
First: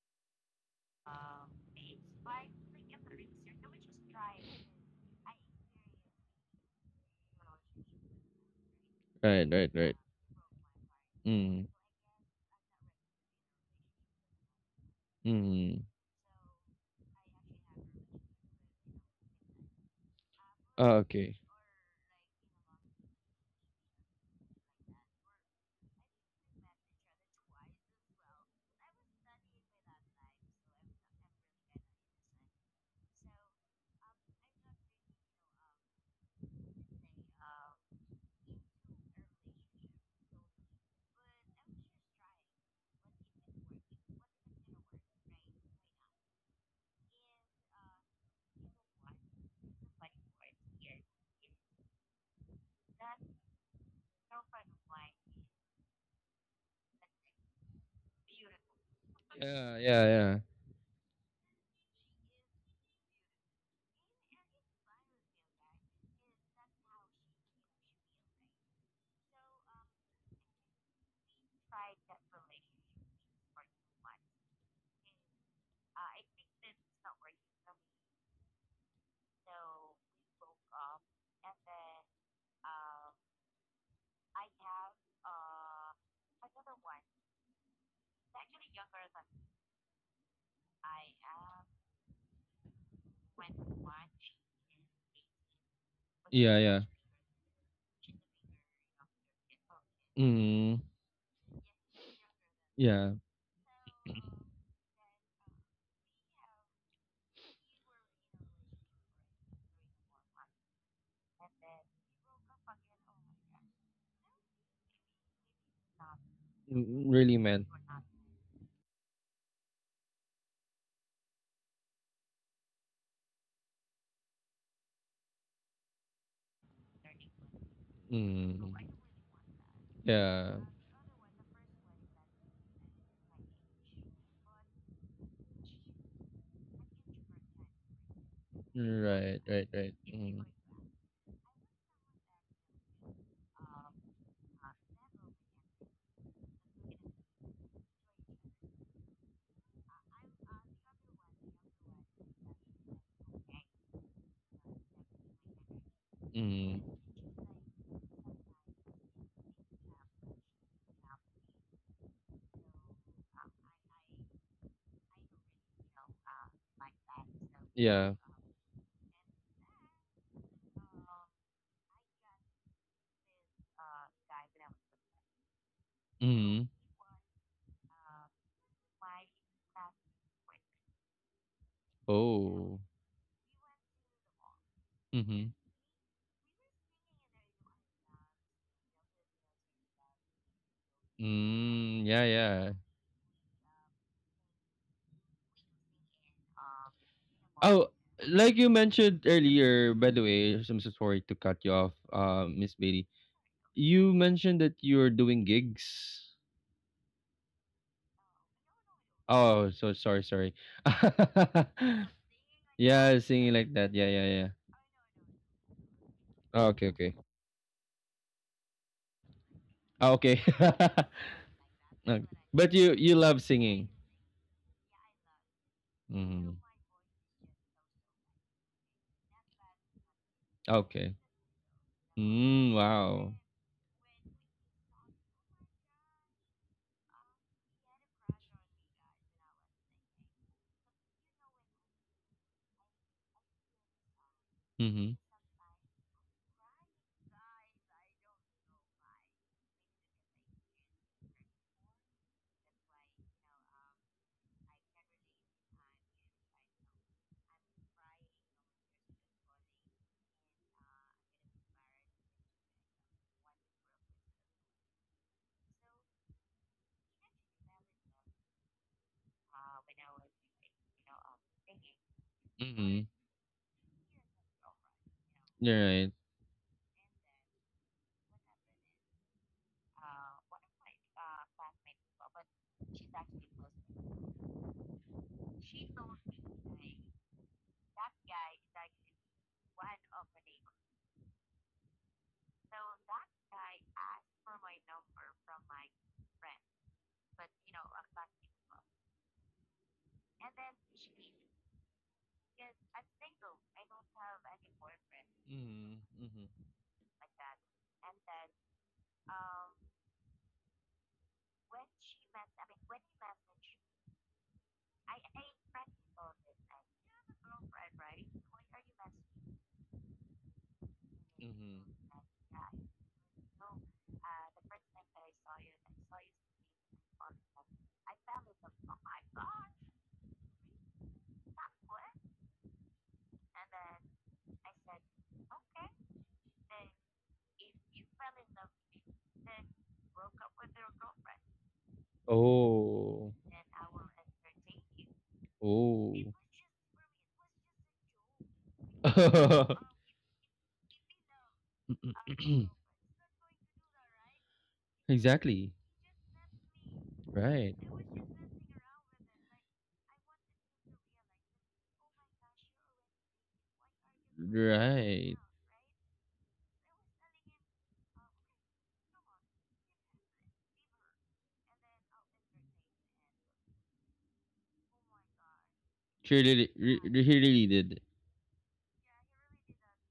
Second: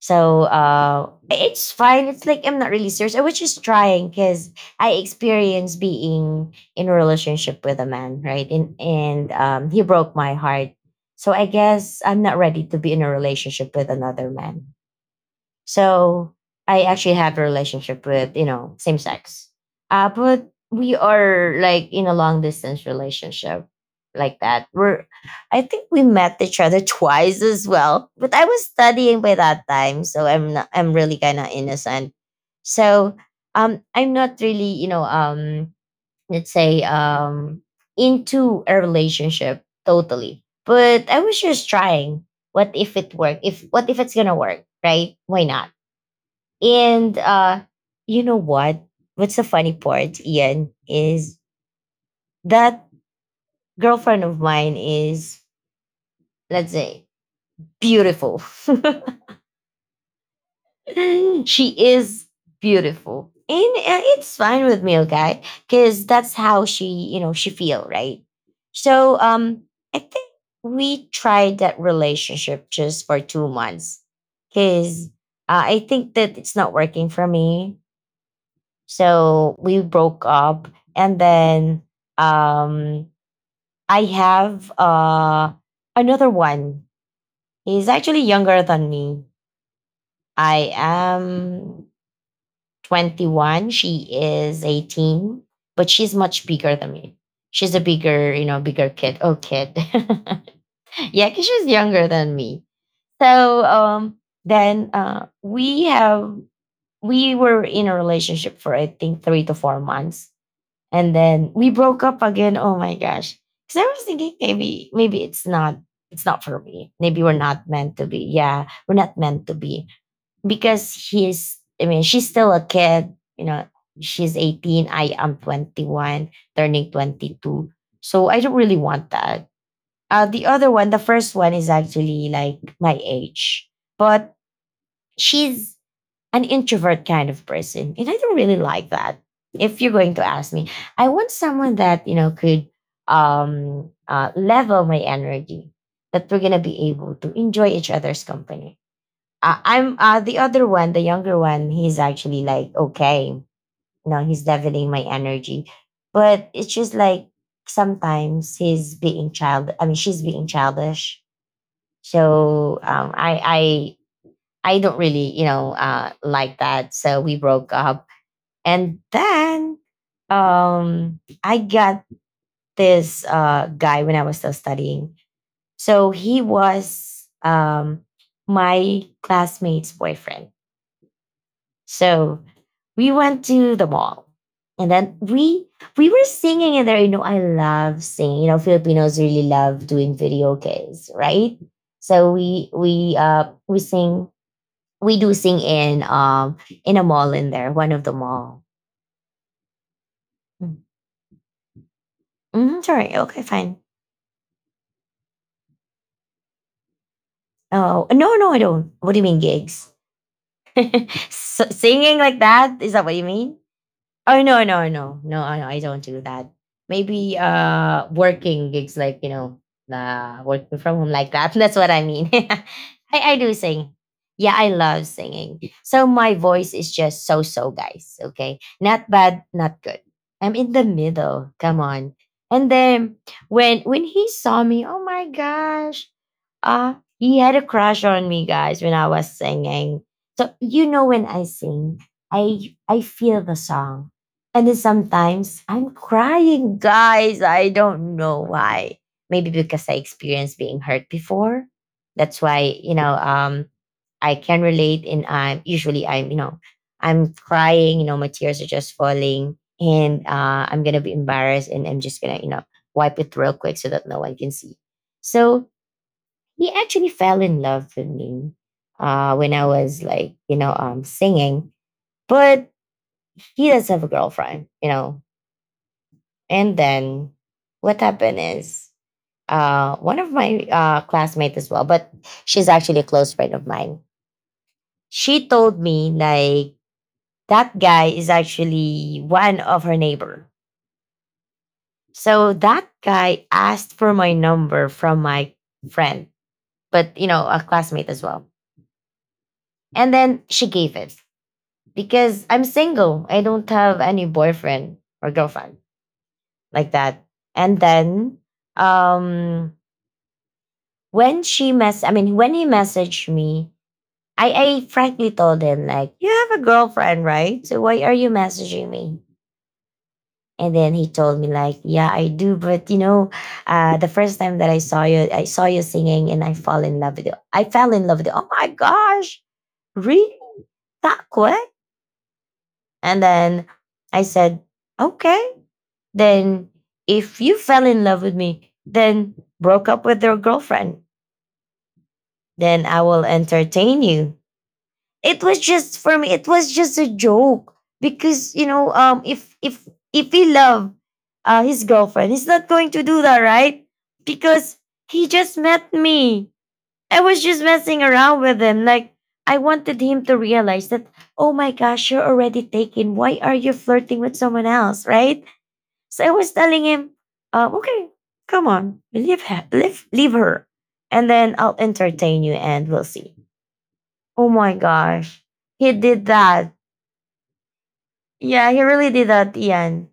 [SPEAKER 1] So uh, it's fine. It's like I'm not really serious. I was just trying because I experienced being in a relationship with a man, right? And and
[SPEAKER 2] Right,
[SPEAKER 1] um,
[SPEAKER 2] right,
[SPEAKER 1] he
[SPEAKER 2] right.
[SPEAKER 1] broke my heart. So I
[SPEAKER 2] Mm.
[SPEAKER 1] guess I'm not ready to be in a relationship with another man.
[SPEAKER 2] Mm.
[SPEAKER 1] So I actually have a relationship with, you know, same sex. Uh, but we
[SPEAKER 2] Ah, okay.
[SPEAKER 1] are like in a long distance relationship like that. We're I think we met each other twice as well. But I was studying by that time, so I'm not I'm really kinda innocent. So um, I'm not really, you know, um, let's say, um, into a relationship totally. But I was just trying. What if it worked? If what if it's gonna work? Right? Why not? And uh, you know what? What's the funny part, Ian, is that girlfriend of mine is, let's say, beautiful.
[SPEAKER 2] Yeah, yeah, yeah.
[SPEAKER 1] She is beautiful. And uh, it's fine with me, okay? Because that's how she, you know, she feel, right? So um, I think we tried that relationship just for two months. Because uh, I think that it's not working for me. So we broke up and then um, I have uh another one. He's actually younger than me. I am twenty-one, she is eighteen, but she's much
[SPEAKER 2] Yeah,
[SPEAKER 1] bigger
[SPEAKER 2] yeah.
[SPEAKER 1] than me. She's a bigger, you know, bigger kid. Oh, kid.
[SPEAKER 2] Mm.
[SPEAKER 1] Yeah, cuz she's younger than me.
[SPEAKER 2] Yeah.
[SPEAKER 1] So um, then uh we have we were in a relationship for, I think, three to four months. And then we broke up again. Oh my gosh. Because I was thinking, maybe maybe it's not it's not for
[SPEAKER 2] Mm,
[SPEAKER 1] me.
[SPEAKER 2] mm,
[SPEAKER 1] Maybe we're
[SPEAKER 2] really
[SPEAKER 1] not
[SPEAKER 2] man.
[SPEAKER 1] meant to be. Yeah, we're not meant to be. Because he's I mean, she's still a kid, you know, she's eighteen, I am twenty-one, turning twenty-two. So I don't
[SPEAKER 2] Mm,
[SPEAKER 1] really want that. Uh, the
[SPEAKER 2] yeah.
[SPEAKER 1] other one, the first one, is actually like my age. But she's an introvert kind of person. And I don't really like that.
[SPEAKER 2] Right, right,
[SPEAKER 1] If you're
[SPEAKER 2] right.
[SPEAKER 1] going to
[SPEAKER 2] Mm,
[SPEAKER 1] ask me, I want someone that, you know, could um, uh, level my energy, that we're going to be able to enjoy each other's company. Uh, I'm uh, The other one, the younger one, he's actually like, okay, you know, he's leveling my energy. But it's
[SPEAKER 2] mm,
[SPEAKER 1] just like sometimes he's being child, I mean, she's being childish. So um, I, I don't really, you know, uh, like that. So we broke up.
[SPEAKER 2] yeah.
[SPEAKER 1] And then um, I got this uh, guy when I was still studying. So he
[SPEAKER 2] Mm,
[SPEAKER 1] was um, my classmate's boyfriend. So
[SPEAKER 2] oh.
[SPEAKER 1] we went to the mall. And then
[SPEAKER 2] Mm-hmm.
[SPEAKER 1] we we were singing in there. You know, I love singing. You know, Filipinos really love doing video games, right?
[SPEAKER 2] Mm, yeah,
[SPEAKER 1] So we
[SPEAKER 2] yeah.
[SPEAKER 1] we uh we sing we do sing in um in a mall in there,
[SPEAKER 2] Oh,
[SPEAKER 1] one of the
[SPEAKER 2] like
[SPEAKER 1] mall.
[SPEAKER 2] you mentioned earlier, by the way, I'm so sorry to cut you off, uh, Miss
[SPEAKER 1] Mm-hmm,
[SPEAKER 2] Bailey.
[SPEAKER 1] sorry. Okay, fine.
[SPEAKER 2] You mentioned that you're doing gigs.
[SPEAKER 1] Oh no, no, I don't. What do you mean,
[SPEAKER 2] Oh,
[SPEAKER 1] gigs?
[SPEAKER 2] so sorry, sorry.
[SPEAKER 1] S singing like that? Is that what
[SPEAKER 2] Yeah,
[SPEAKER 1] you
[SPEAKER 2] singing
[SPEAKER 1] mean?
[SPEAKER 2] like that. Yeah, yeah,
[SPEAKER 1] Oh
[SPEAKER 2] yeah.
[SPEAKER 1] no, no, no, no, I, I don't do that.
[SPEAKER 2] Oh, okay, okay.
[SPEAKER 1] Maybe uh, working gigs like, you know,
[SPEAKER 2] Oh, okay.
[SPEAKER 1] uh, working from home like that. That's what I
[SPEAKER 2] Okay.
[SPEAKER 1] mean.
[SPEAKER 2] But you you
[SPEAKER 1] I, I
[SPEAKER 2] love
[SPEAKER 1] do
[SPEAKER 2] singing.
[SPEAKER 1] sing. Yeah, I love singing. So my
[SPEAKER 2] Mhm.
[SPEAKER 1] voice is just so so, guys. Okay. Not bad, not good. I'm in the
[SPEAKER 2] Okay.
[SPEAKER 1] middle. Come on. And
[SPEAKER 2] Mm,
[SPEAKER 1] then
[SPEAKER 2] wow.
[SPEAKER 1] when when he saw me, oh my gosh, uh, he had a crush on me, guys, when I was singing. So you know, when I sing, I I feel the song. And then
[SPEAKER 2] Mhm.
[SPEAKER 1] sometimes I'm crying, guys. I don't know why. Maybe because I experienced being hurt before. That's why, you know, um, I can relate and I'm usually I'm, you know, I'm crying, you know, my tears are just falling and uh, I'm gonna be embarrassed and I'm just gonna, you know, wipe it real quick so that no one can see. So he actually fell in love with me uh, when I was like, you know, um, singing, but
[SPEAKER 2] Mhm.
[SPEAKER 1] he does have a girlfriend, you know.
[SPEAKER 2] You're right.
[SPEAKER 1] And then what happened is uh, one of my uh, classmates as well, but she's actually a close friend of mine. She told me like that guy is actually one of her neighbor. So that guy asked for my number from my friend, but you know, a classmate as well. And then she gave it because I'm single. I don't have any boyfriend or girlfriend
[SPEAKER 2] Mhm. Mhm.
[SPEAKER 1] like that. And then um, when she mess I mean, when he messaged me, I, I frankly told him like, you have a girlfriend, right? So why are you messaging me? And then he told me like,
[SPEAKER 2] Mhm.
[SPEAKER 1] yeah, I do, but you know, uh, the first time that I saw you, I saw you singing and I fall in love with you. I fell in love with you. Oh my gosh, really? That quick? And then I said, okay. Then, if you fell in love with me, then broke up with your girlfriend, then I will
[SPEAKER 2] Oh.
[SPEAKER 1] entertain you. It was just
[SPEAKER 2] Oh.
[SPEAKER 1] for me. It was just a joke because you know, um, if if if he love uh, his girlfriend, he's not going to do that, right? Because he just
[SPEAKER 2] Exactly.
[SPEAKER 1] met me. I was just
[SPEAKER 2] Right.
[SPEAKER 1] messing around with him. Like, I wanted him to realize that, oh my gosh, you're already taken. Why are you flirting with someone else,
[SPEAKER 2] Right.
[SPEAKER 1] right? So I was telling him, uh, okay, come on, leave, her, leave, leave her, and then I'll entertain you and we'll see. Oh my gosh, he did
[SPEAKER 2] She
[SPEAKER 1] that.
[SPEAKER 2] really, re- re- he really did.
[SPEAKER 1] Yeah, he really did that, Ian.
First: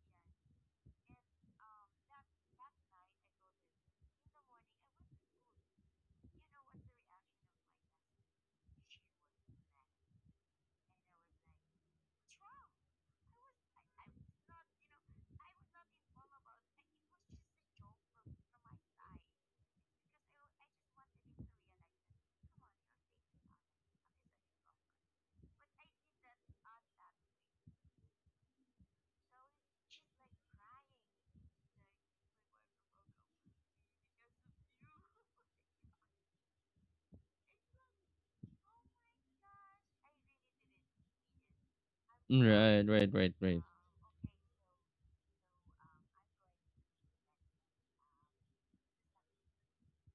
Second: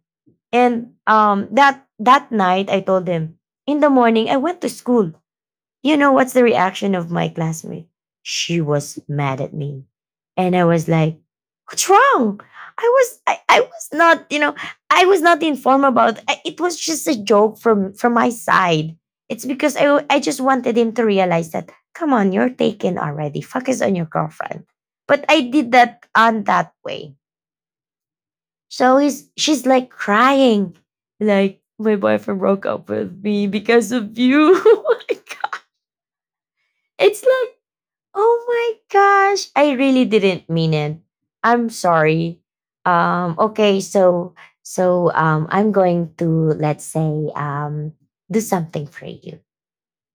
[SPEAKER 1] And um, that that night, I told him, in the morning I went to school, you know what's the reaction of my classmate? She was mad at me. And I was like, what's wrong? I was I, I was not, you know, I was not informed about I- it was just a joke from from my side. It's because I, I just wanted him to realize that, come on, you're taken already. Focus on your girlfriend. But I did that on that way. So he's she's like crying. Like, my boyfriend broke up with me because of you. It's like, oh my gosh, I really didn't mean it. I'm
[SPEAKER 2] Mm,
[SPEAKER 1] sorry.
[SPEAKER 2] right, right, right,
[SPEAKER 1] Um,
[SPEAKER 2] right.
[SPEAKER 1] okay, so so um, I'm going to, let's say, um, do something for you.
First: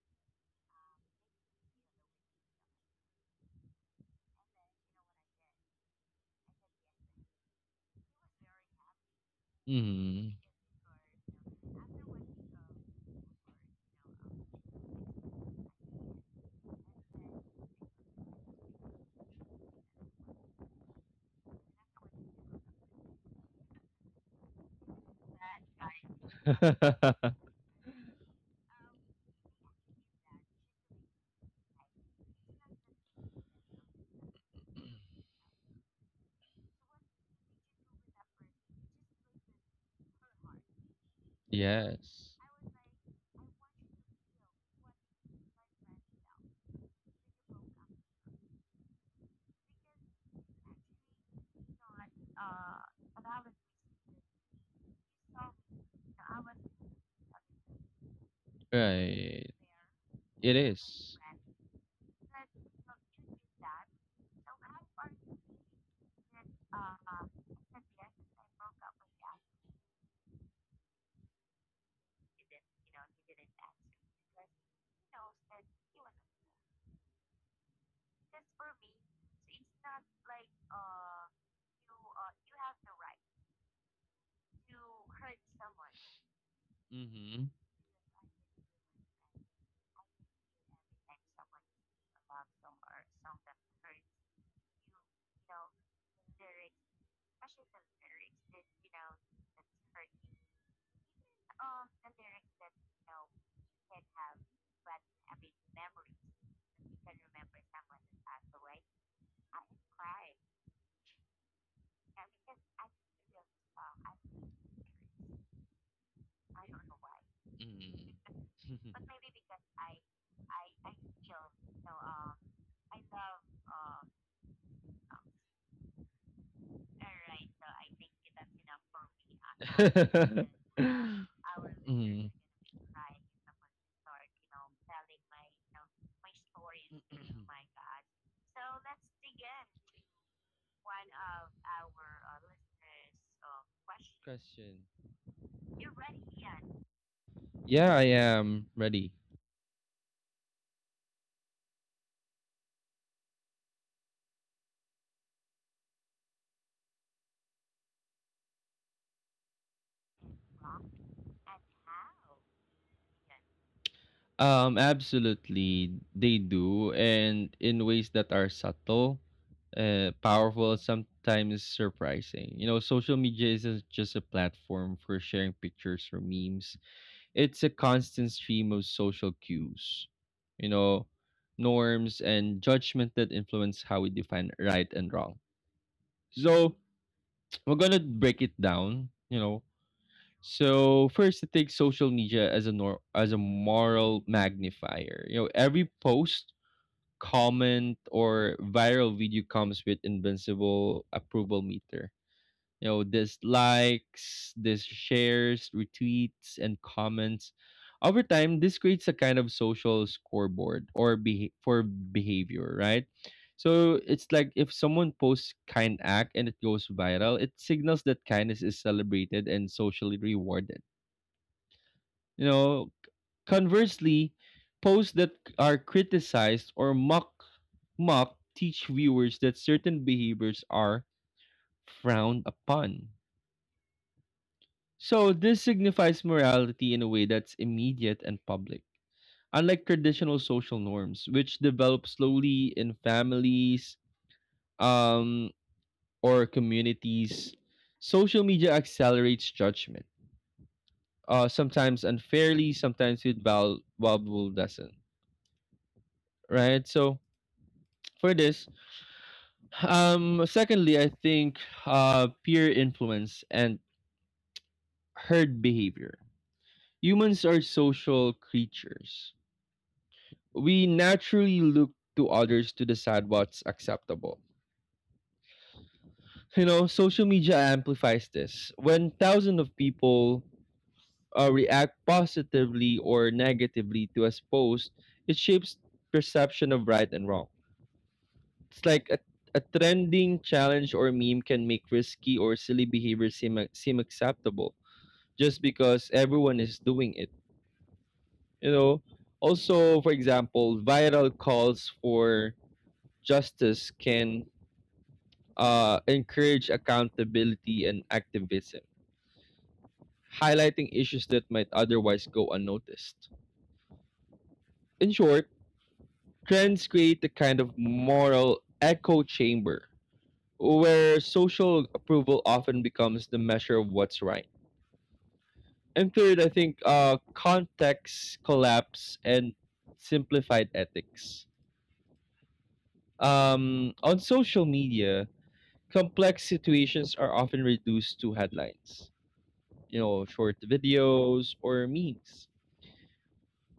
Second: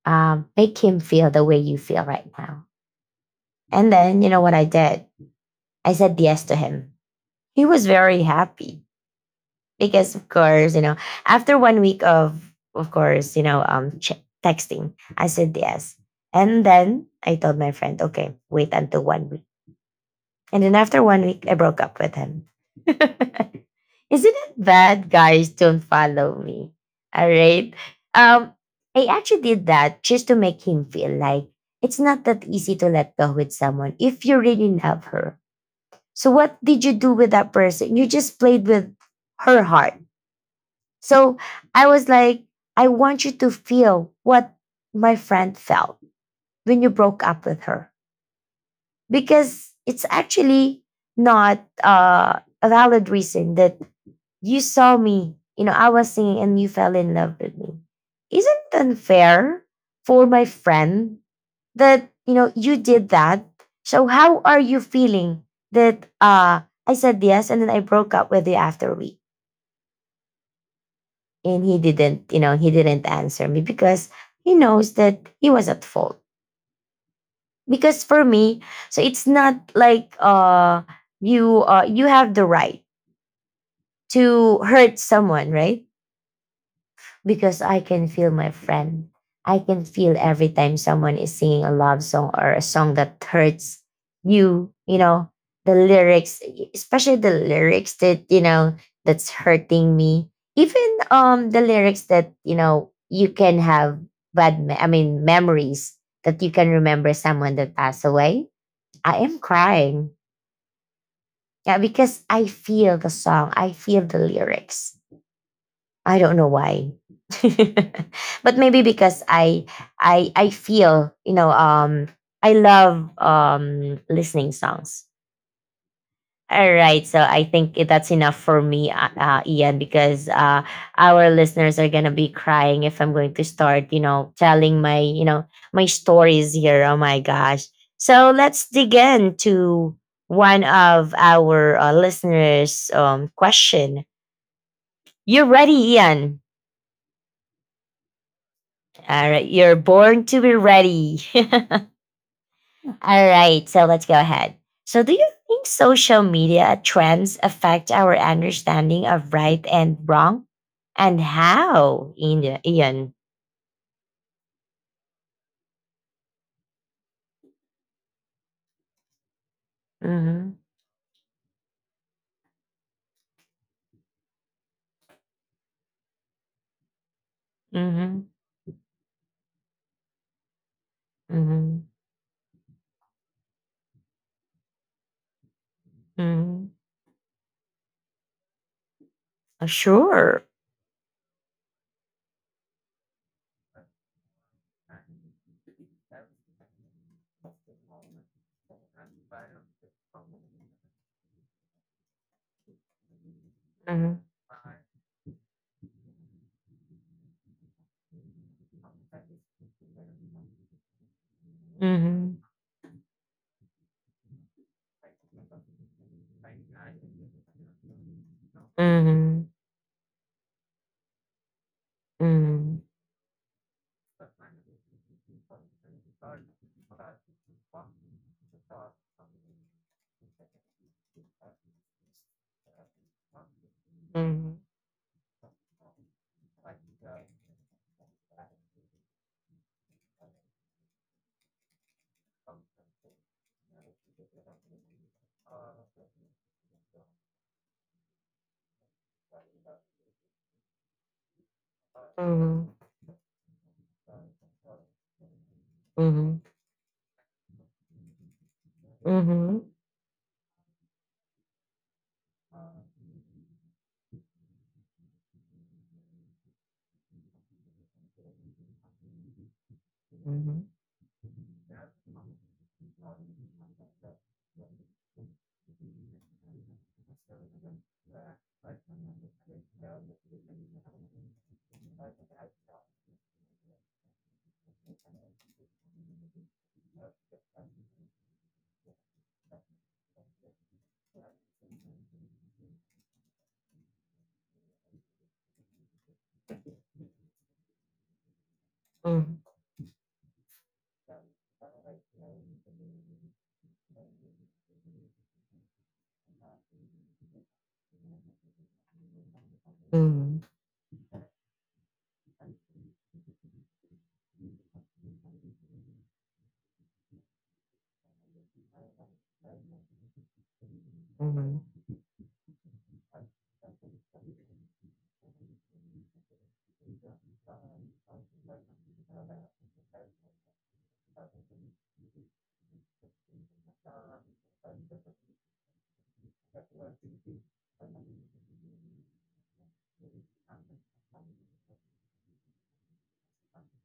[SPEAKER 1] Um, make him feel the way you feel right now. And then, you know what I did? I said yes to him. He was very happy because of
[SPEAKER 2] Mhm.
[SPEAKER 1] course, you know, after one week of of course, you know, um, ch- texting, I said yes. And then I told my friend, okay, wait until one week. And then after one week, I broke up with him. Isn't it bad guys don't follow me? All right. Um, I actually did that just to make him feel like it's not that easy to let go with someone if you really love her. So what did you do with that person? You just played with her heart. So I was
[SPEAKER 2] Yes.
[SPEAKER 1] like, I want you to feel what my friend felt when you broke up with her because it's actually not uh, a valid reason that you saw me, you know, I was singing and you fell in love with me. Isn't it
[SPEAKER 2] Right.
[SPEAKER 1] unfair for my
[SPEAKER 2] It
[SPEAKER 1] friend
[SPEAKER 2] is.
[SPEAKER 1] that, you know, you did that? So how are you feeling that uh, I said yes and then I broke up with you after a week? And he didn't, you know, he didn't answer me because he knows that he was at fault, because for me, so it's not like uh you uh you have the right to hurt someone, right?
[SPEAKER 2] Mhm.
[SPEAKER 1] Because I can feel my friend. I can feel every time someone is singing a love song or a song that hurts you, you know, the lyrics, especially the lyrics that you know that's hurting me, even um the lyrics that you know you can have bad me- I mean memories that you can remember someone that passed away. I am crying. Yeah, because I feel the song, I feel the lyrics. I don't know why.
[SPEAKER 2] Mhm.
[SPEAKER 1] But maybe
[SPEAKER 2] Mhm.
[SPEAKER 1] because I I I feel, you know, um I love um listening songs. All right, so I think it- that's enough for me, uh, uh, Ian, because uh, our listeners are gonna be crying if I'm going to start, you know, telling my, you know, my stories here. Oh my gosh! So let's dig into one of our uh, listeners' um, question.
[SPEAKER 2] Question.
[SPEAKER 1] You're ready, Ian.
[SPEAKER 2] Yeah, I am ready.
[SPEAKER 1] All right, you're born to be ready. All right, so let's go ahead. So, do you think social media trends affect our understanding of right and wrong? And how, Ian? Ian?
[SPEAKER 2] Um, absolutely, they do, and in ways that are subtle, uh,
[SPEAKER 1] Mm-hmm,
[SPEAKER 2] powerful, sometimes surprising. You know, social media isn't just a platform for sharing pictures or memes. It's a
[SPEAKER 1] mm-hmm,
[SPEAKER 2] constant stream of social cues, you know,
[SPEAKER 1] mm-hmm,
[SPEAKER 2] norms and judgment that influence how we define right and wrong.
[SPEAKER 1] mm-hmm.
[SPEAKER 2] So we're gonna break it down. You know,
[SPEAKER 1] Uh, Sure.
[SPEAKER 2] so first, I take social media as a nor- as a moral magnifier. You know, every post, comment, or viral video comes with invincible approval meter. You know,
[SPEAKER 1] Mm-hmm,
[SPEAKER 2] dislikes, this shares, retweets, and comments. Over time, this creates a kind of social scoreboard or beha- for
[SPEAKER 1] mm-hmm,
[SPEAKER 2] behavior, right? So it's like if someone posts kind act and it goes viral, it signals that kindness is
[SPEAKER 1] mm-hmm,
[SPEAKER 2] celebrated and socially rewarded. You know, conversely, posts that are criticized or mock mock teach viewers that certain behaviors are frowned upon.
[SPEAKER 1] mm-hmm,
[SPEAKER 2] So this signifies morality in a way that's immediate and public. Unlike traditional social norms, which develop slowly in families um, or communities, social media accelerates judgment. Uh, sometimes
[SPEAKER 1] mm-hmm,
[SPEAKER 2] unfairly, sometimes with val- valuable lesson.
[SPEAKER 1] mm-hmm, mm-hmm, mm-hmm, mm-hmm, mm-hmm,
[SPEAKER 2] Right? So for this, Um, secondly, I think uh, peer influence and herd behavior. Humans are social creatures. We naturally look to others to decide what's acceptable. You know, social media amplifies this. When thousands of people uh, react positively or negatively to a post, it shapes perception of right and wrong. It's like a, a trending challenge or meme can make risky or silly behavior seem, seem acceptable just because everyone is doing it. You know, also for example, viral calls for justice can uh, encourage accountability and activism, highlighting issues that might otherwise go unnoticed. In short, trends create a kind of moral echo chamber where social approval often becomes the measure of what's right. And third, I think uh, context collapse and simplified ethics. Um, on social media, complex situations are often reduced to headlines, you know, short videos or memes.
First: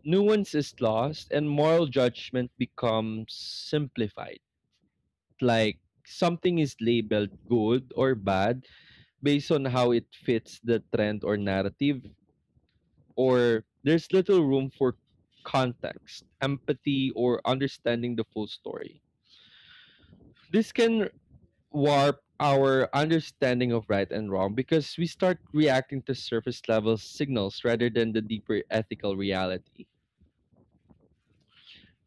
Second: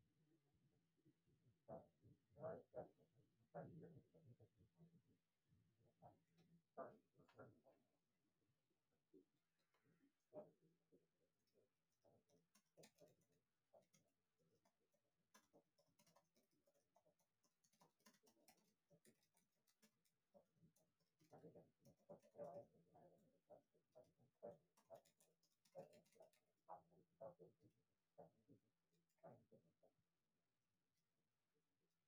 [SPEAKER 2] Nuance is lost and moral judgment becomes simplified. Like something is labeled good or bad based on how it fits the trend or narrative, or there's little room for context, empathy, or understanding the full story. This can warp our understanding of right and wrong because we start reacting to surface level signals rather than the deeper ethical reality.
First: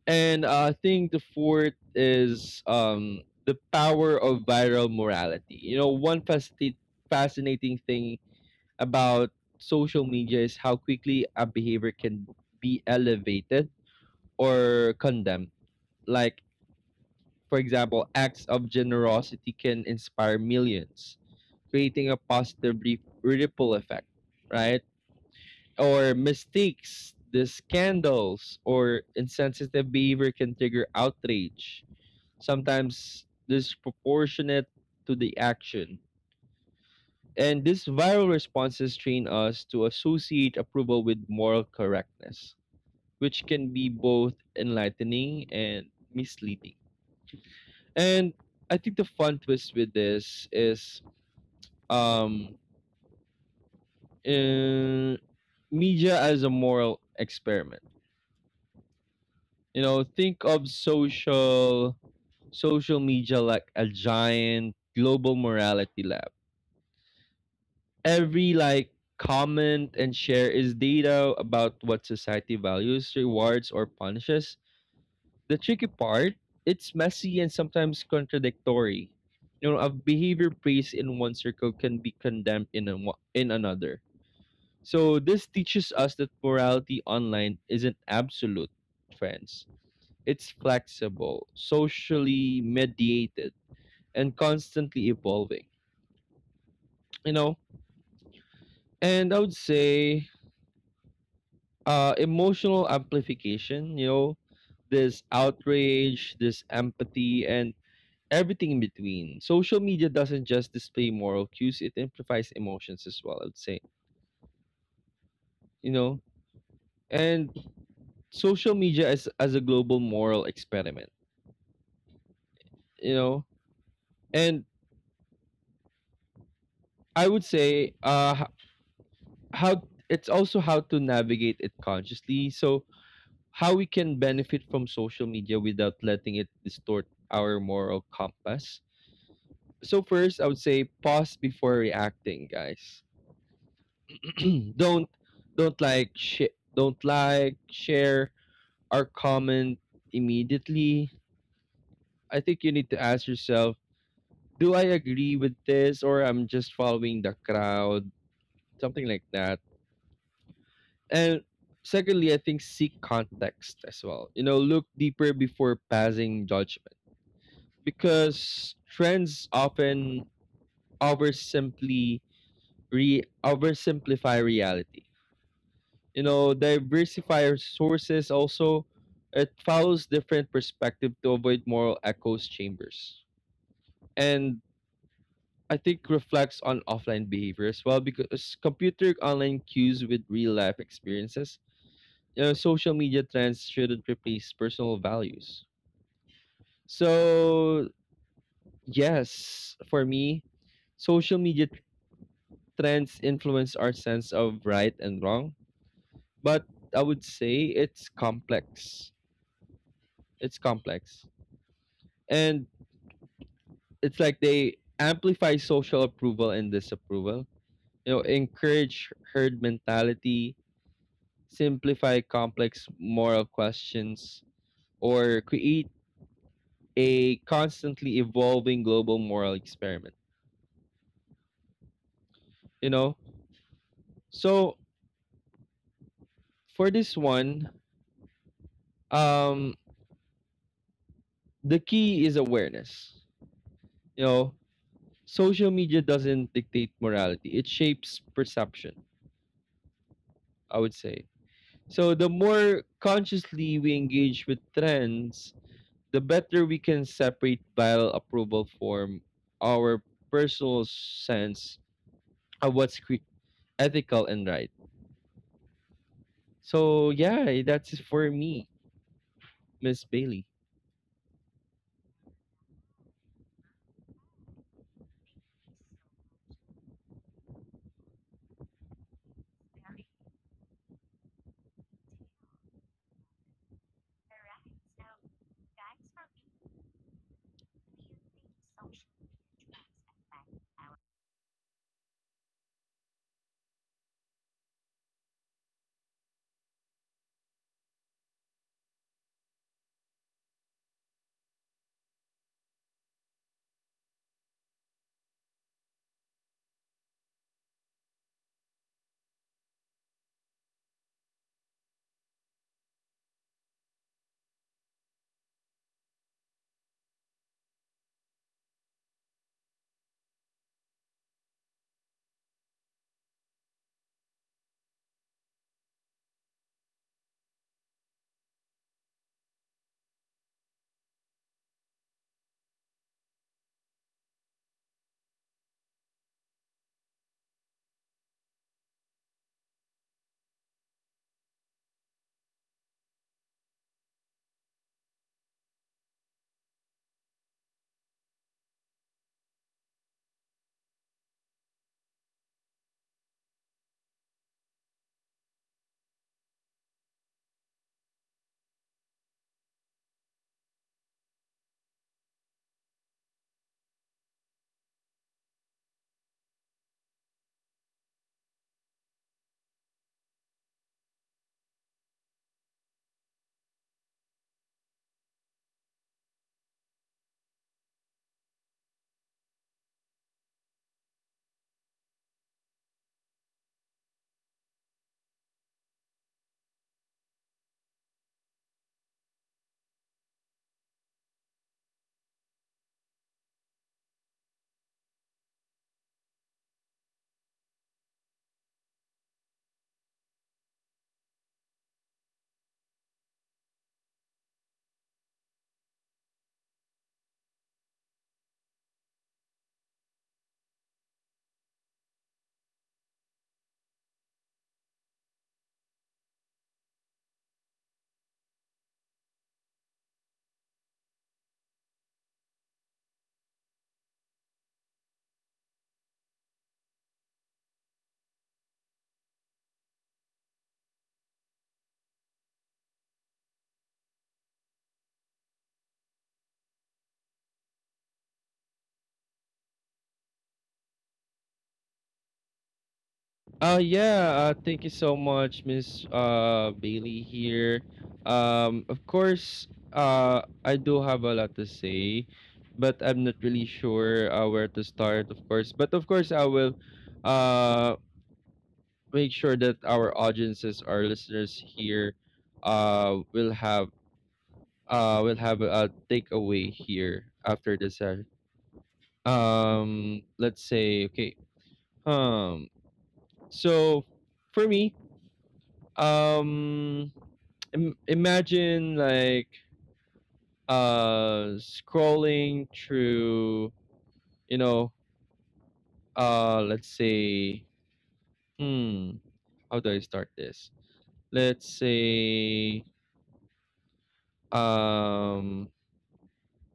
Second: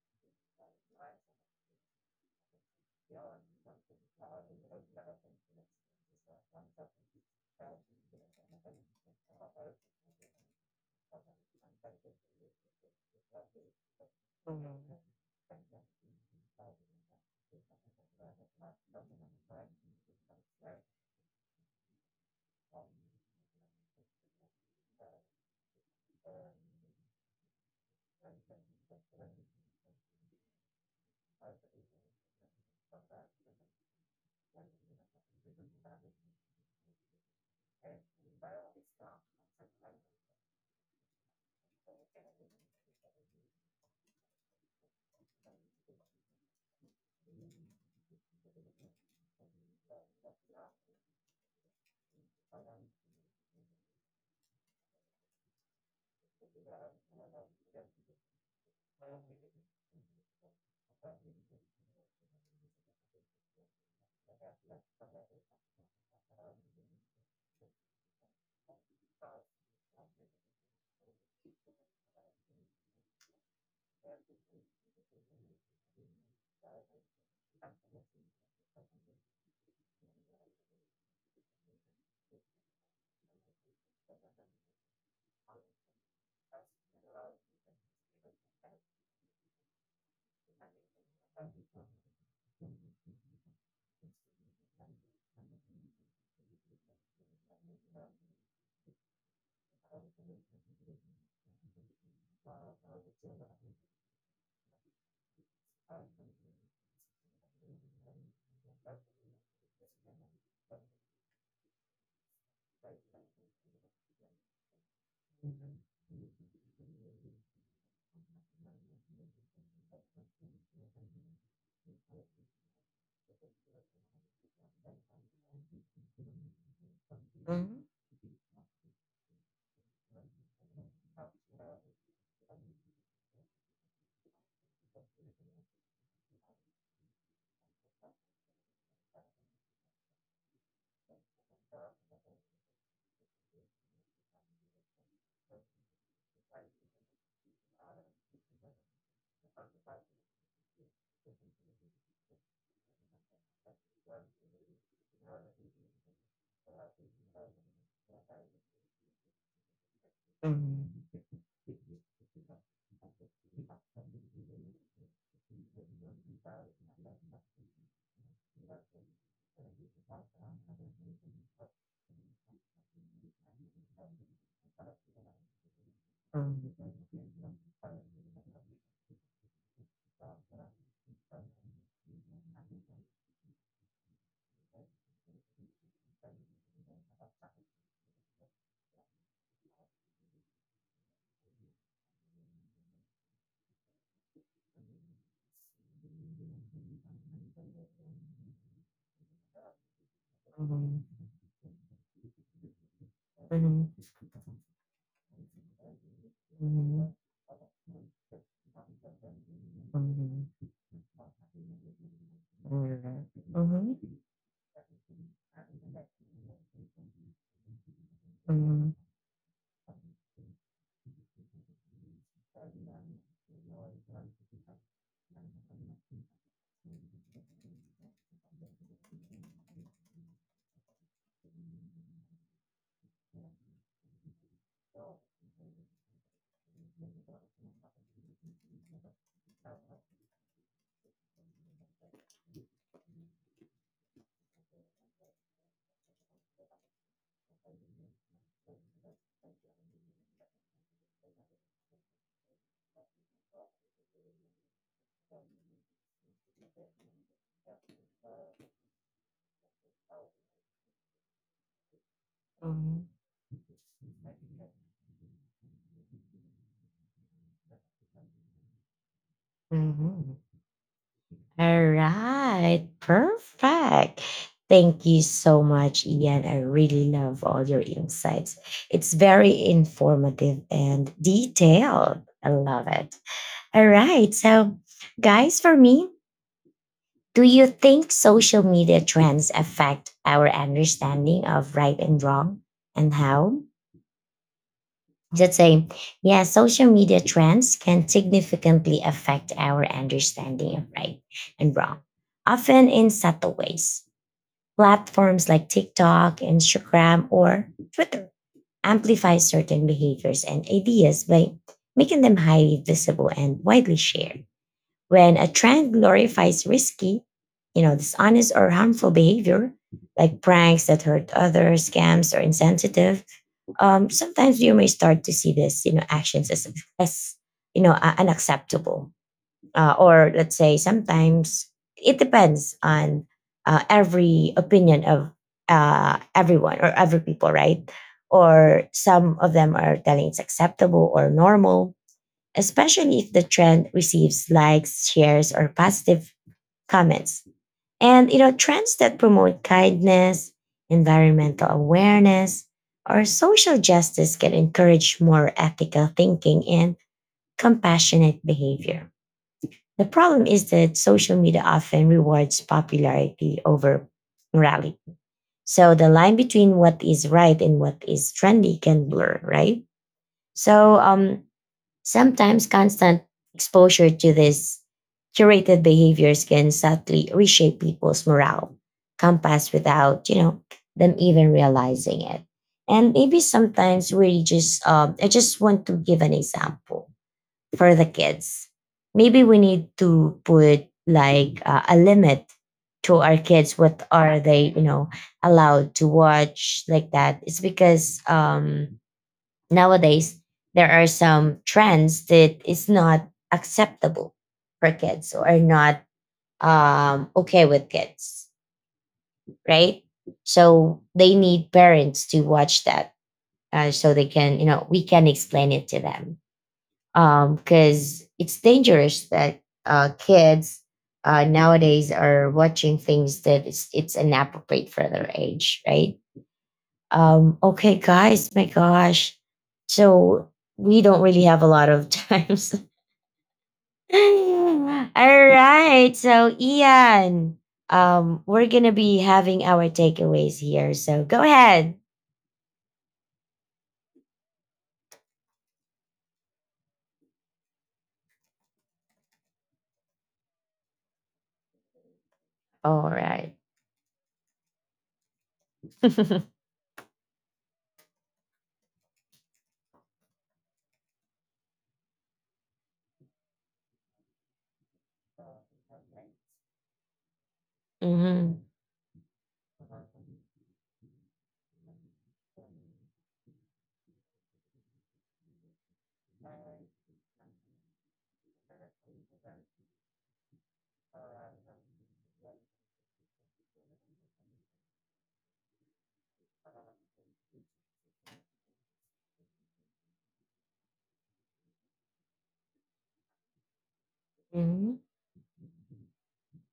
[SPEAKER 2] And uh, I think the fourth is um, the power of viral morality. You know, one fascinate- fascinating thing about social media is how quickly a behavior can be elevated or condemned. Like, for example, acts of generosity can inspire millions creating a positive re- ripple effect, right? Or mistakes, the scandals, or insensitive behavior can trigger outrage, sometimes disproportionate to the action. And these viral responses train us to associate approval with moral correctness, which can be both enlightening and misleading. And I think the fun twist with this is um uh, media as a moral experiment. You know, think of social social media like a giant global morality lab. Every like, comment, and share is data about what society values, rewards, or punishes. The tricky part, it's messy and sometimes contradictory. You know, a behavior praised in one circle can be condemned in a, in another. So this teaches us that morality online isn't absolute, friends. It's flexible, socially mediated, and constantly evolving. You know, and I would say uh, emotional amplification. You know, this outrage, this empathy, and everything in between. Social media doesn't just display moral cues; it amplifies emotions as well, I would say. You know, and social media as as a global moral experiment. You know. And I would say uh h- how it's also how to navigate it consciously. So how we can benefit from social media without letting it distort our moral compass. So first, I would say pause before reacting, guys. don't don't like sh- don't like share or comment immediately. I think you need to ask yourself, do I agree with this or I'm just following the crowd? Something like that. And secondly, I think seek context as well. You know, look deeper before passing judgment, because trends often oversimply re oversimplify reality. You know,
[SPEAKER 1] mm-hmm,
[SPEAKER 2] diversify your sources also. It follows different perspective to avoid moral echoes chambers. And I think reflects on offline behavior as well, because compute online cues with real life experiences uh, Social media trends shouldn't replace personal values. So, yes, for me,
[SPEAKER 1] mm-hmm,
[SPEAKER 2] social media t- trends influence our
[SPEAKER 1] mm-hmm,
[SPEAKER 2] sense of right and wrong, but I
[SPEAKER 1] mm-hmm,
[SPEAKER 2] would say it's complex. It's
[SPEAKER 1] mm-hmm.
[SPEAKER 2] complex. And
[SPEAKER 1] Mhm,
[SPEAKER 2] it's
[SPEAKER 1] mhm,
[SPEAKER 2] like they amplify social approval and disapproval, you know,
[SPEAKER 1] mhm,
[SPEAKER 2] encourage herd mentality, simplify complex moral questions, or create a constantly evolving global moral experiment, you know? So for this one, um, the key is awareness. You know, social media doesn't dictate morality, it shapes perception, I would say. So the more consciously we engage with trends, the better we can separate viral approval from our personal sense of what's
[SPEAKER 1] mhm,
[SPEAKER 2] cre- ethical and right. So yeah, that's it for me, Miss
[SPEAKER 1] mhm.
[SPEAKER 2] Bailey.
[SPEAKER 1] All right, perfect. Thank you so much, Ian. I really love all your insights. It's very informative and detailed. I love it. All right, so guys, for me, do you think social media trends affect our understanding of right and wrong, and how? Just say, yeah, social media trends can significantly affect our understanding of right and wrong, often in subtle ways. Platforms like TikTok, Instagram, or Twitter amplify certain behaviors and ideas by making them highly visible and widely shared. When a trend glorifies risky, you know, dishonest or harmful behavior, like pranks that hurt others, scams, or insensitive, um, sometimes you may start to see this, you know, actions as as you know, uh, unacceptable, uh, or let's say sometimes it depends on uh, every opinion of uh, everyone or every people, right? Or some of them are telling it's acceptable or normal, especially if the trend receives likes, shares, or positive comments. And you know, trends that promote kindness, environmental awareness, or social justice can encourage more ethical thinking and compassionate behavior. The problem is that social media often rewards popularity over morality. So the line between what is right and what is trendy can blur, right? So um, sometimes constant exposure to these curated behaviors can subtly reshape people's morale compass without, you know, them even realizing it. And maybe sometimes we just, um, I just want to give an example for the kids. Maybe we need to put like uh, a limit to our kids. What are they, you know, allowed to watch like that? It's because um, nowadays there are some trends that is not acceptable for kids or not um, okay with kids, right? So they need parents to watch that, uh, so they can, you know, we can explain it to them because it's dangerous that uh, kids uh, nowadays are watching things that it's, it's inappropriate for their age, right? Um, okay, guys, my gosh. So we don't really have a lot of times. All right. So, Ian, um, we're going to be having our takeaways here. So go ahead.
[SPEAKER 2] Uh, yeah, uh, thank you so much, Miss uh, Bailey here. Um, of course, uh, I do have a lot to say, but
[SPEAKER 1] All
[SPEAKER 2] I'm not
[SPEAKER 1] right.
[SPEAKER 2] really sure uh, where to start, of course. But of course, I will uh, make sure that our audiences, our listeners here, uh, will have uh, will have a takeaway here after this session.
[SPEAKER 1] Mhm,
[SPEAKER 2] Um, let's say, okay, um, so for me, um Im- imagine like uh scrolling through, you know, uh let's say, hmm how do I start this? Let's say,
[SPEAKER 1] mhm.
[SPEAKER 2] um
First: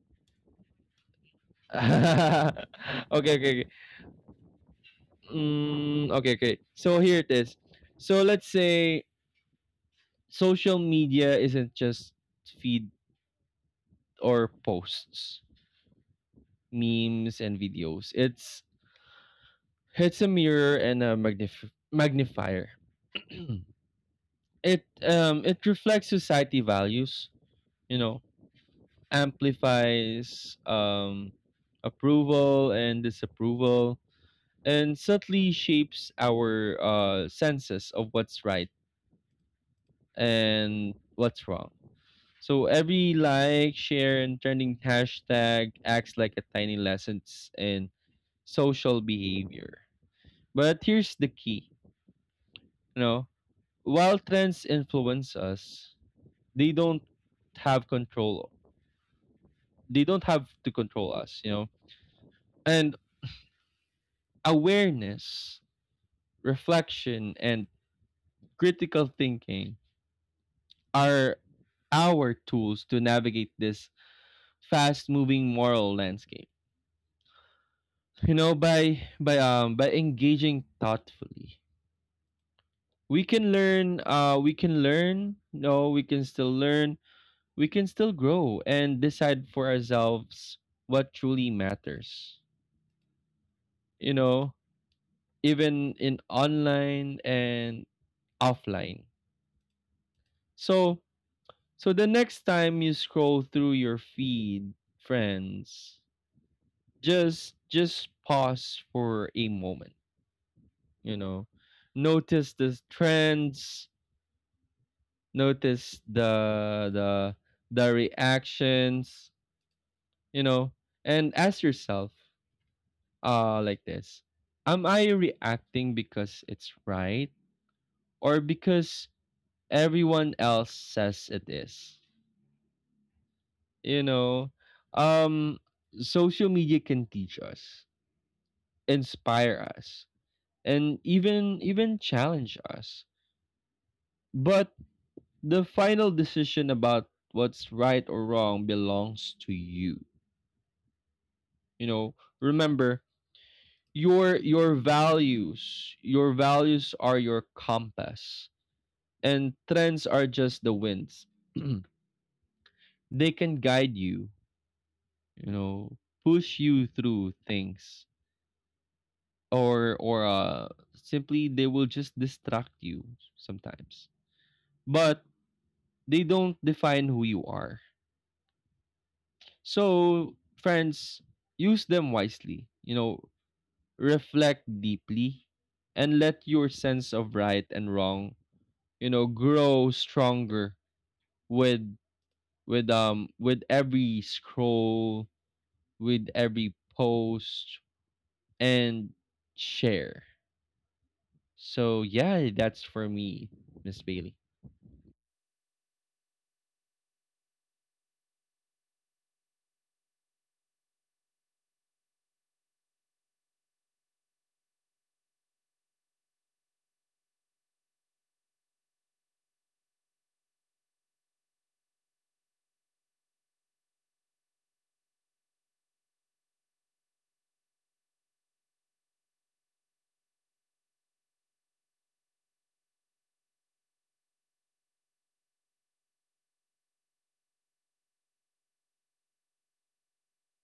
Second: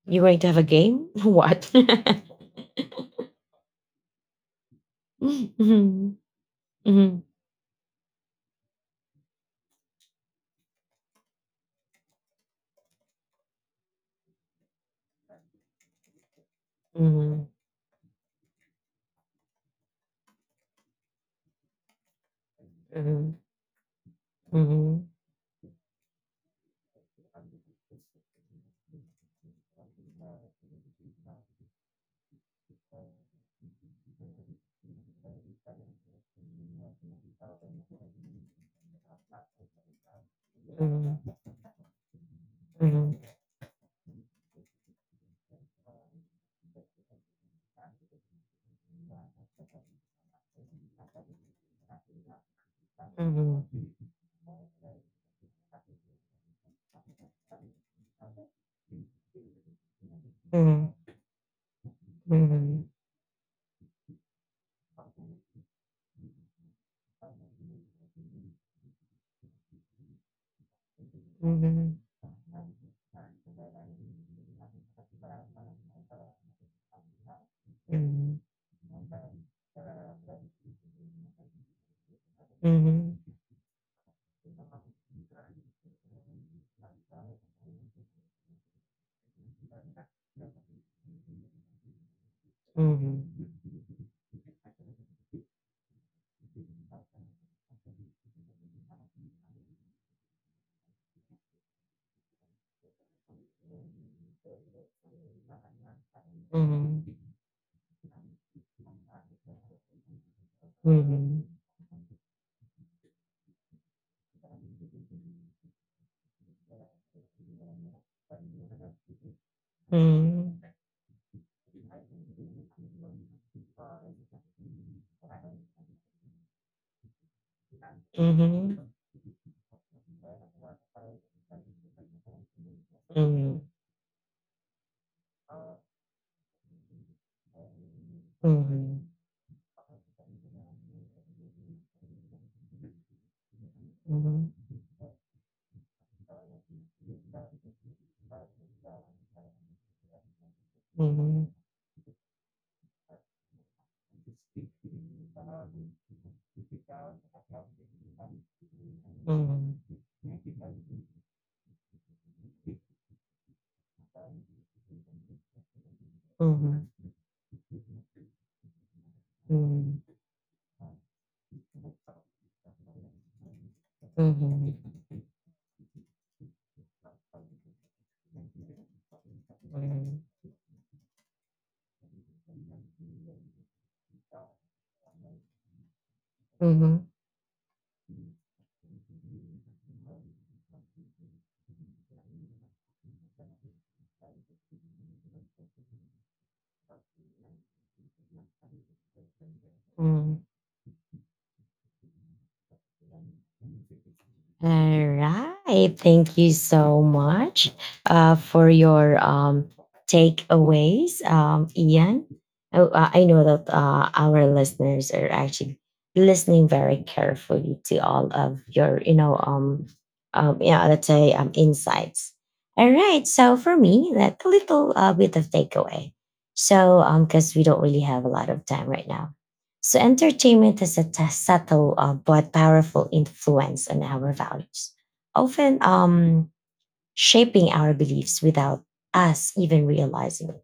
[SPEAKER 1] You're going to have a game? What?
[SPEAKER 2] okay, okay okay mm,
[SPEAKER 1] Mhm,
[SPEAKER 2] okay okay so
[SPEAKER 1] mhm,
[SPEAKER 2] here it is. So let's say social media isn't just feed or posts,
[SPEAKER 1] mhm,
[SPEAKER 2] memes, and videos. it's it's a mirror and a magnif- magnifier.
[SPEAKER 1] mhm,
[SPEAKER 2] it
[SPEAKER 1] mhm,
[SPEAKER 2] um it reflects society values, you know, amplifies um approval and disapproval, and subtly shapes our uh senses of what's right and
[SPEAKER 1] mhm,
[SPEAKER 2] what's wrong. So
[SPEAKER 1] mhm,
[SPEAKER 2] every
[SPEAKER 1] mhm,
[SPEAKER 2] like, share, and trending hashtag acts like a tiny lessons in social behavior. But here's the key, you know, while trends influence us, they don't have control they don't have to
[SPEAKER 1] mhm,
[SPEAKER 2] control us, you know.
[SPEAKER 1] mhm,
[SPEAKER 2] And awareness, reflection, and critical thinking are
[SPEAKER 1] mhm,
[SPEAKER 2] our tools to navigate this fast-moving moral landscape. You
[SPEAKER 1] mhm,
[SPEAKER 2] know, by by um by engaging thoughtfully,
[SPEAKER 1] mhm.
[SPEAKER 2] we can learn. Uh, we can learn. No, we can still learn. We can still grow and decide for ourselves what truly matters.
[SPEAKER 1] Mhm.
[SPEAKER 2] You know, even in online and offline. So, so the next time you scroll through your feed, friends,
[SPEAKER 1] Mhm.
[SPEAKER 2] just just pause for a moment, you know.
[SPEAKER 1] Mhm.
[SPEAKER 2] Notice the trends, notice the the the reactions, you
[SPEAKER 1] Mhm.
[SPEAKER 2] know, and ask yourself uh like this. Am I reacting because it's right, or
[SPEAKER 1] Mhm.
[SPEAKER 2] because everyone else says it is?
[SPEAKER 1] Mhm.
[SPEAKER 2] You know, um, social media can teach us,
[SPEAKER 1] Mhm.
[SPEAKER 2] inspire us, and even even challenge us.
[SPEAKER 1] Mhm.
[SPEAKER 2] But the final decision about what's right or wrong belongs to you.
[SPEAKER 1] Mhm.
[SPEAKER 2] You know, remember your your values. Your values are your compass, and
[SPEAKER 1] Mhm.
[SPEAKER 2] trends are just the winds. They can guide you. You know, push
[SPEAKER 1] Mhm.
[SPEAKER 2] you through things, or
[SPEAKER 1] Mhm.
[SPEAKER 2] or uh simply they will just distract you sometimes,
[SPEAKER 1] Mhm.
[SPEAKER 2] but they don't define who you are.
[SPEAKER 1] Mhm.
[SPEAKER 2] So, friends, use them wisely, you know, reflect deeply, and let your
[SPEAKER 1] Mhm.
[SPEAKER 2] sense of right and wrong, you know, grow stronger with with um with every scroll, with every post, and share.
[SPEAKER 1] Mhm.
[SPEAKER 2] So yeah, that's for me, Miss Bailey.
[SPEAKER 1] All right. Thank you so much uh, for your um, takeaways, um, Ian. Oh, uh, I know that uh, our listeners are actually listening very carefully to all of your, you know, um, um, yeah, let's say um, insights. All right. So for me, that a little uh, bit of takeaway. So, um, because we don't really have a lot of time right now. So entertainment has a t- subtle uh, but powerful influence on our values, often um, shaping our beliefs without us even realizing it.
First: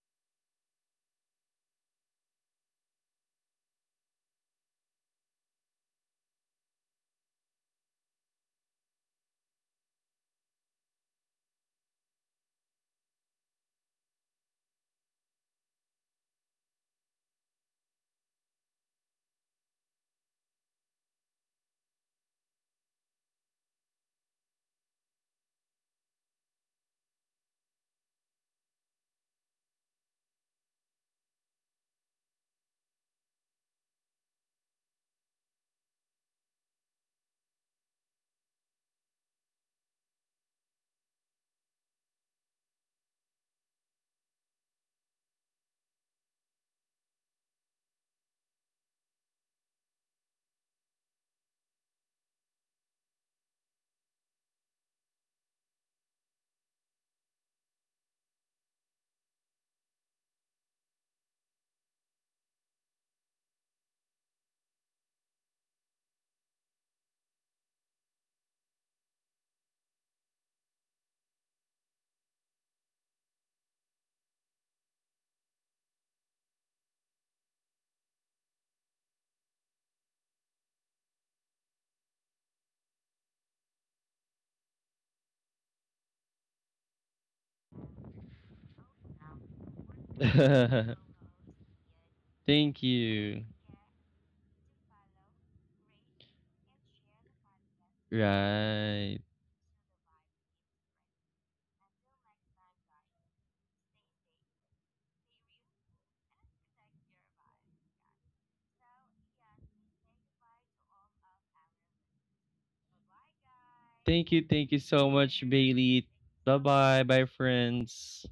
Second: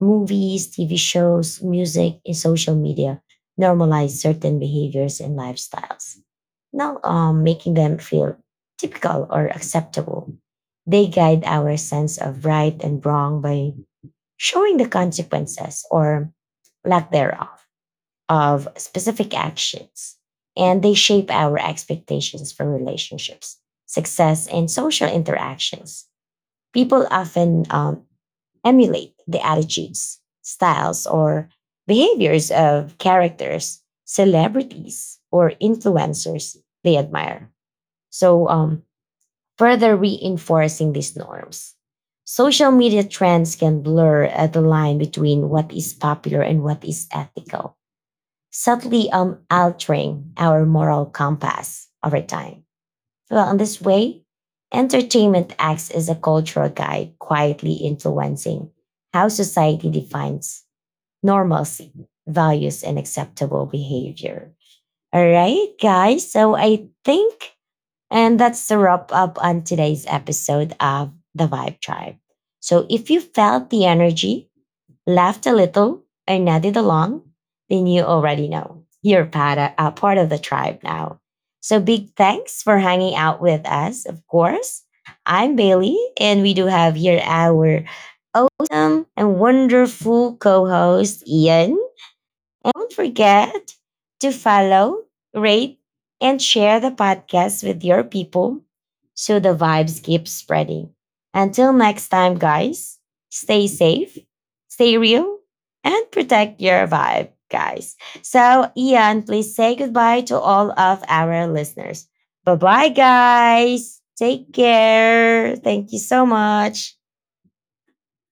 [SPEAKER 1] Movies, T V shows, music, and social media normalize certain behaviors and lifestyles, not um, making them feel typical or acceptable. They guide our sense of right and wrong by showing the consequences, or lack thereof, of specific actions, and they shape our expectations for relationships, success, and social interactions. People often um, emulate the attitudes, styles, or behaviors of characters, celebrities, or influencers they admire. So, um, further reinforcing these norms. Social media trends can blur uh, the line between what is popular and what is ethical, subtly um, altering our moral compass over time. Well, in this way, entertainment acts as a cultural guide, quietly influencing how society defines normalcy, values, and acceptable behavior. All right, guys. So I think, and that's the wrap up on today's episode of The Vibe Tribe. So if you felt the energy, laughed a little, and nodded along, then you already know. You're part of, uh, part of the tribe now. So big thanks for hanging out with us, of course. I'm Bailey, and we do have here our awesome and wonderful co host, Ian.
[SPEAKER 2] Thank
[SPEAKER 1] Don't
[SPEAKER 2] you.
[SPEAKER 1] forget to follow, rate, and share the podcast with your people
[SPEAKER 2] Right.
[SPEAKER 1] so the vibes keep spreading. Until next time, guys, stay safe, stay real, and protect your vibe, guys. So, Ian, please say goodbye to all of our listeners. Bye bye, guys.
[SPEAKER 2] Thank you.
[SPEAKER 1] Take
[SPEAKER 2] Thank you so much,
[SPEAKER 1] care. Thank you
[SPEAKER 2] Bailey.
[SPEAKER 1] so
[SPEAKER 2] Bye
[SPEAKER 1] much.
[SPEAKER 2] bye. Bye, friends.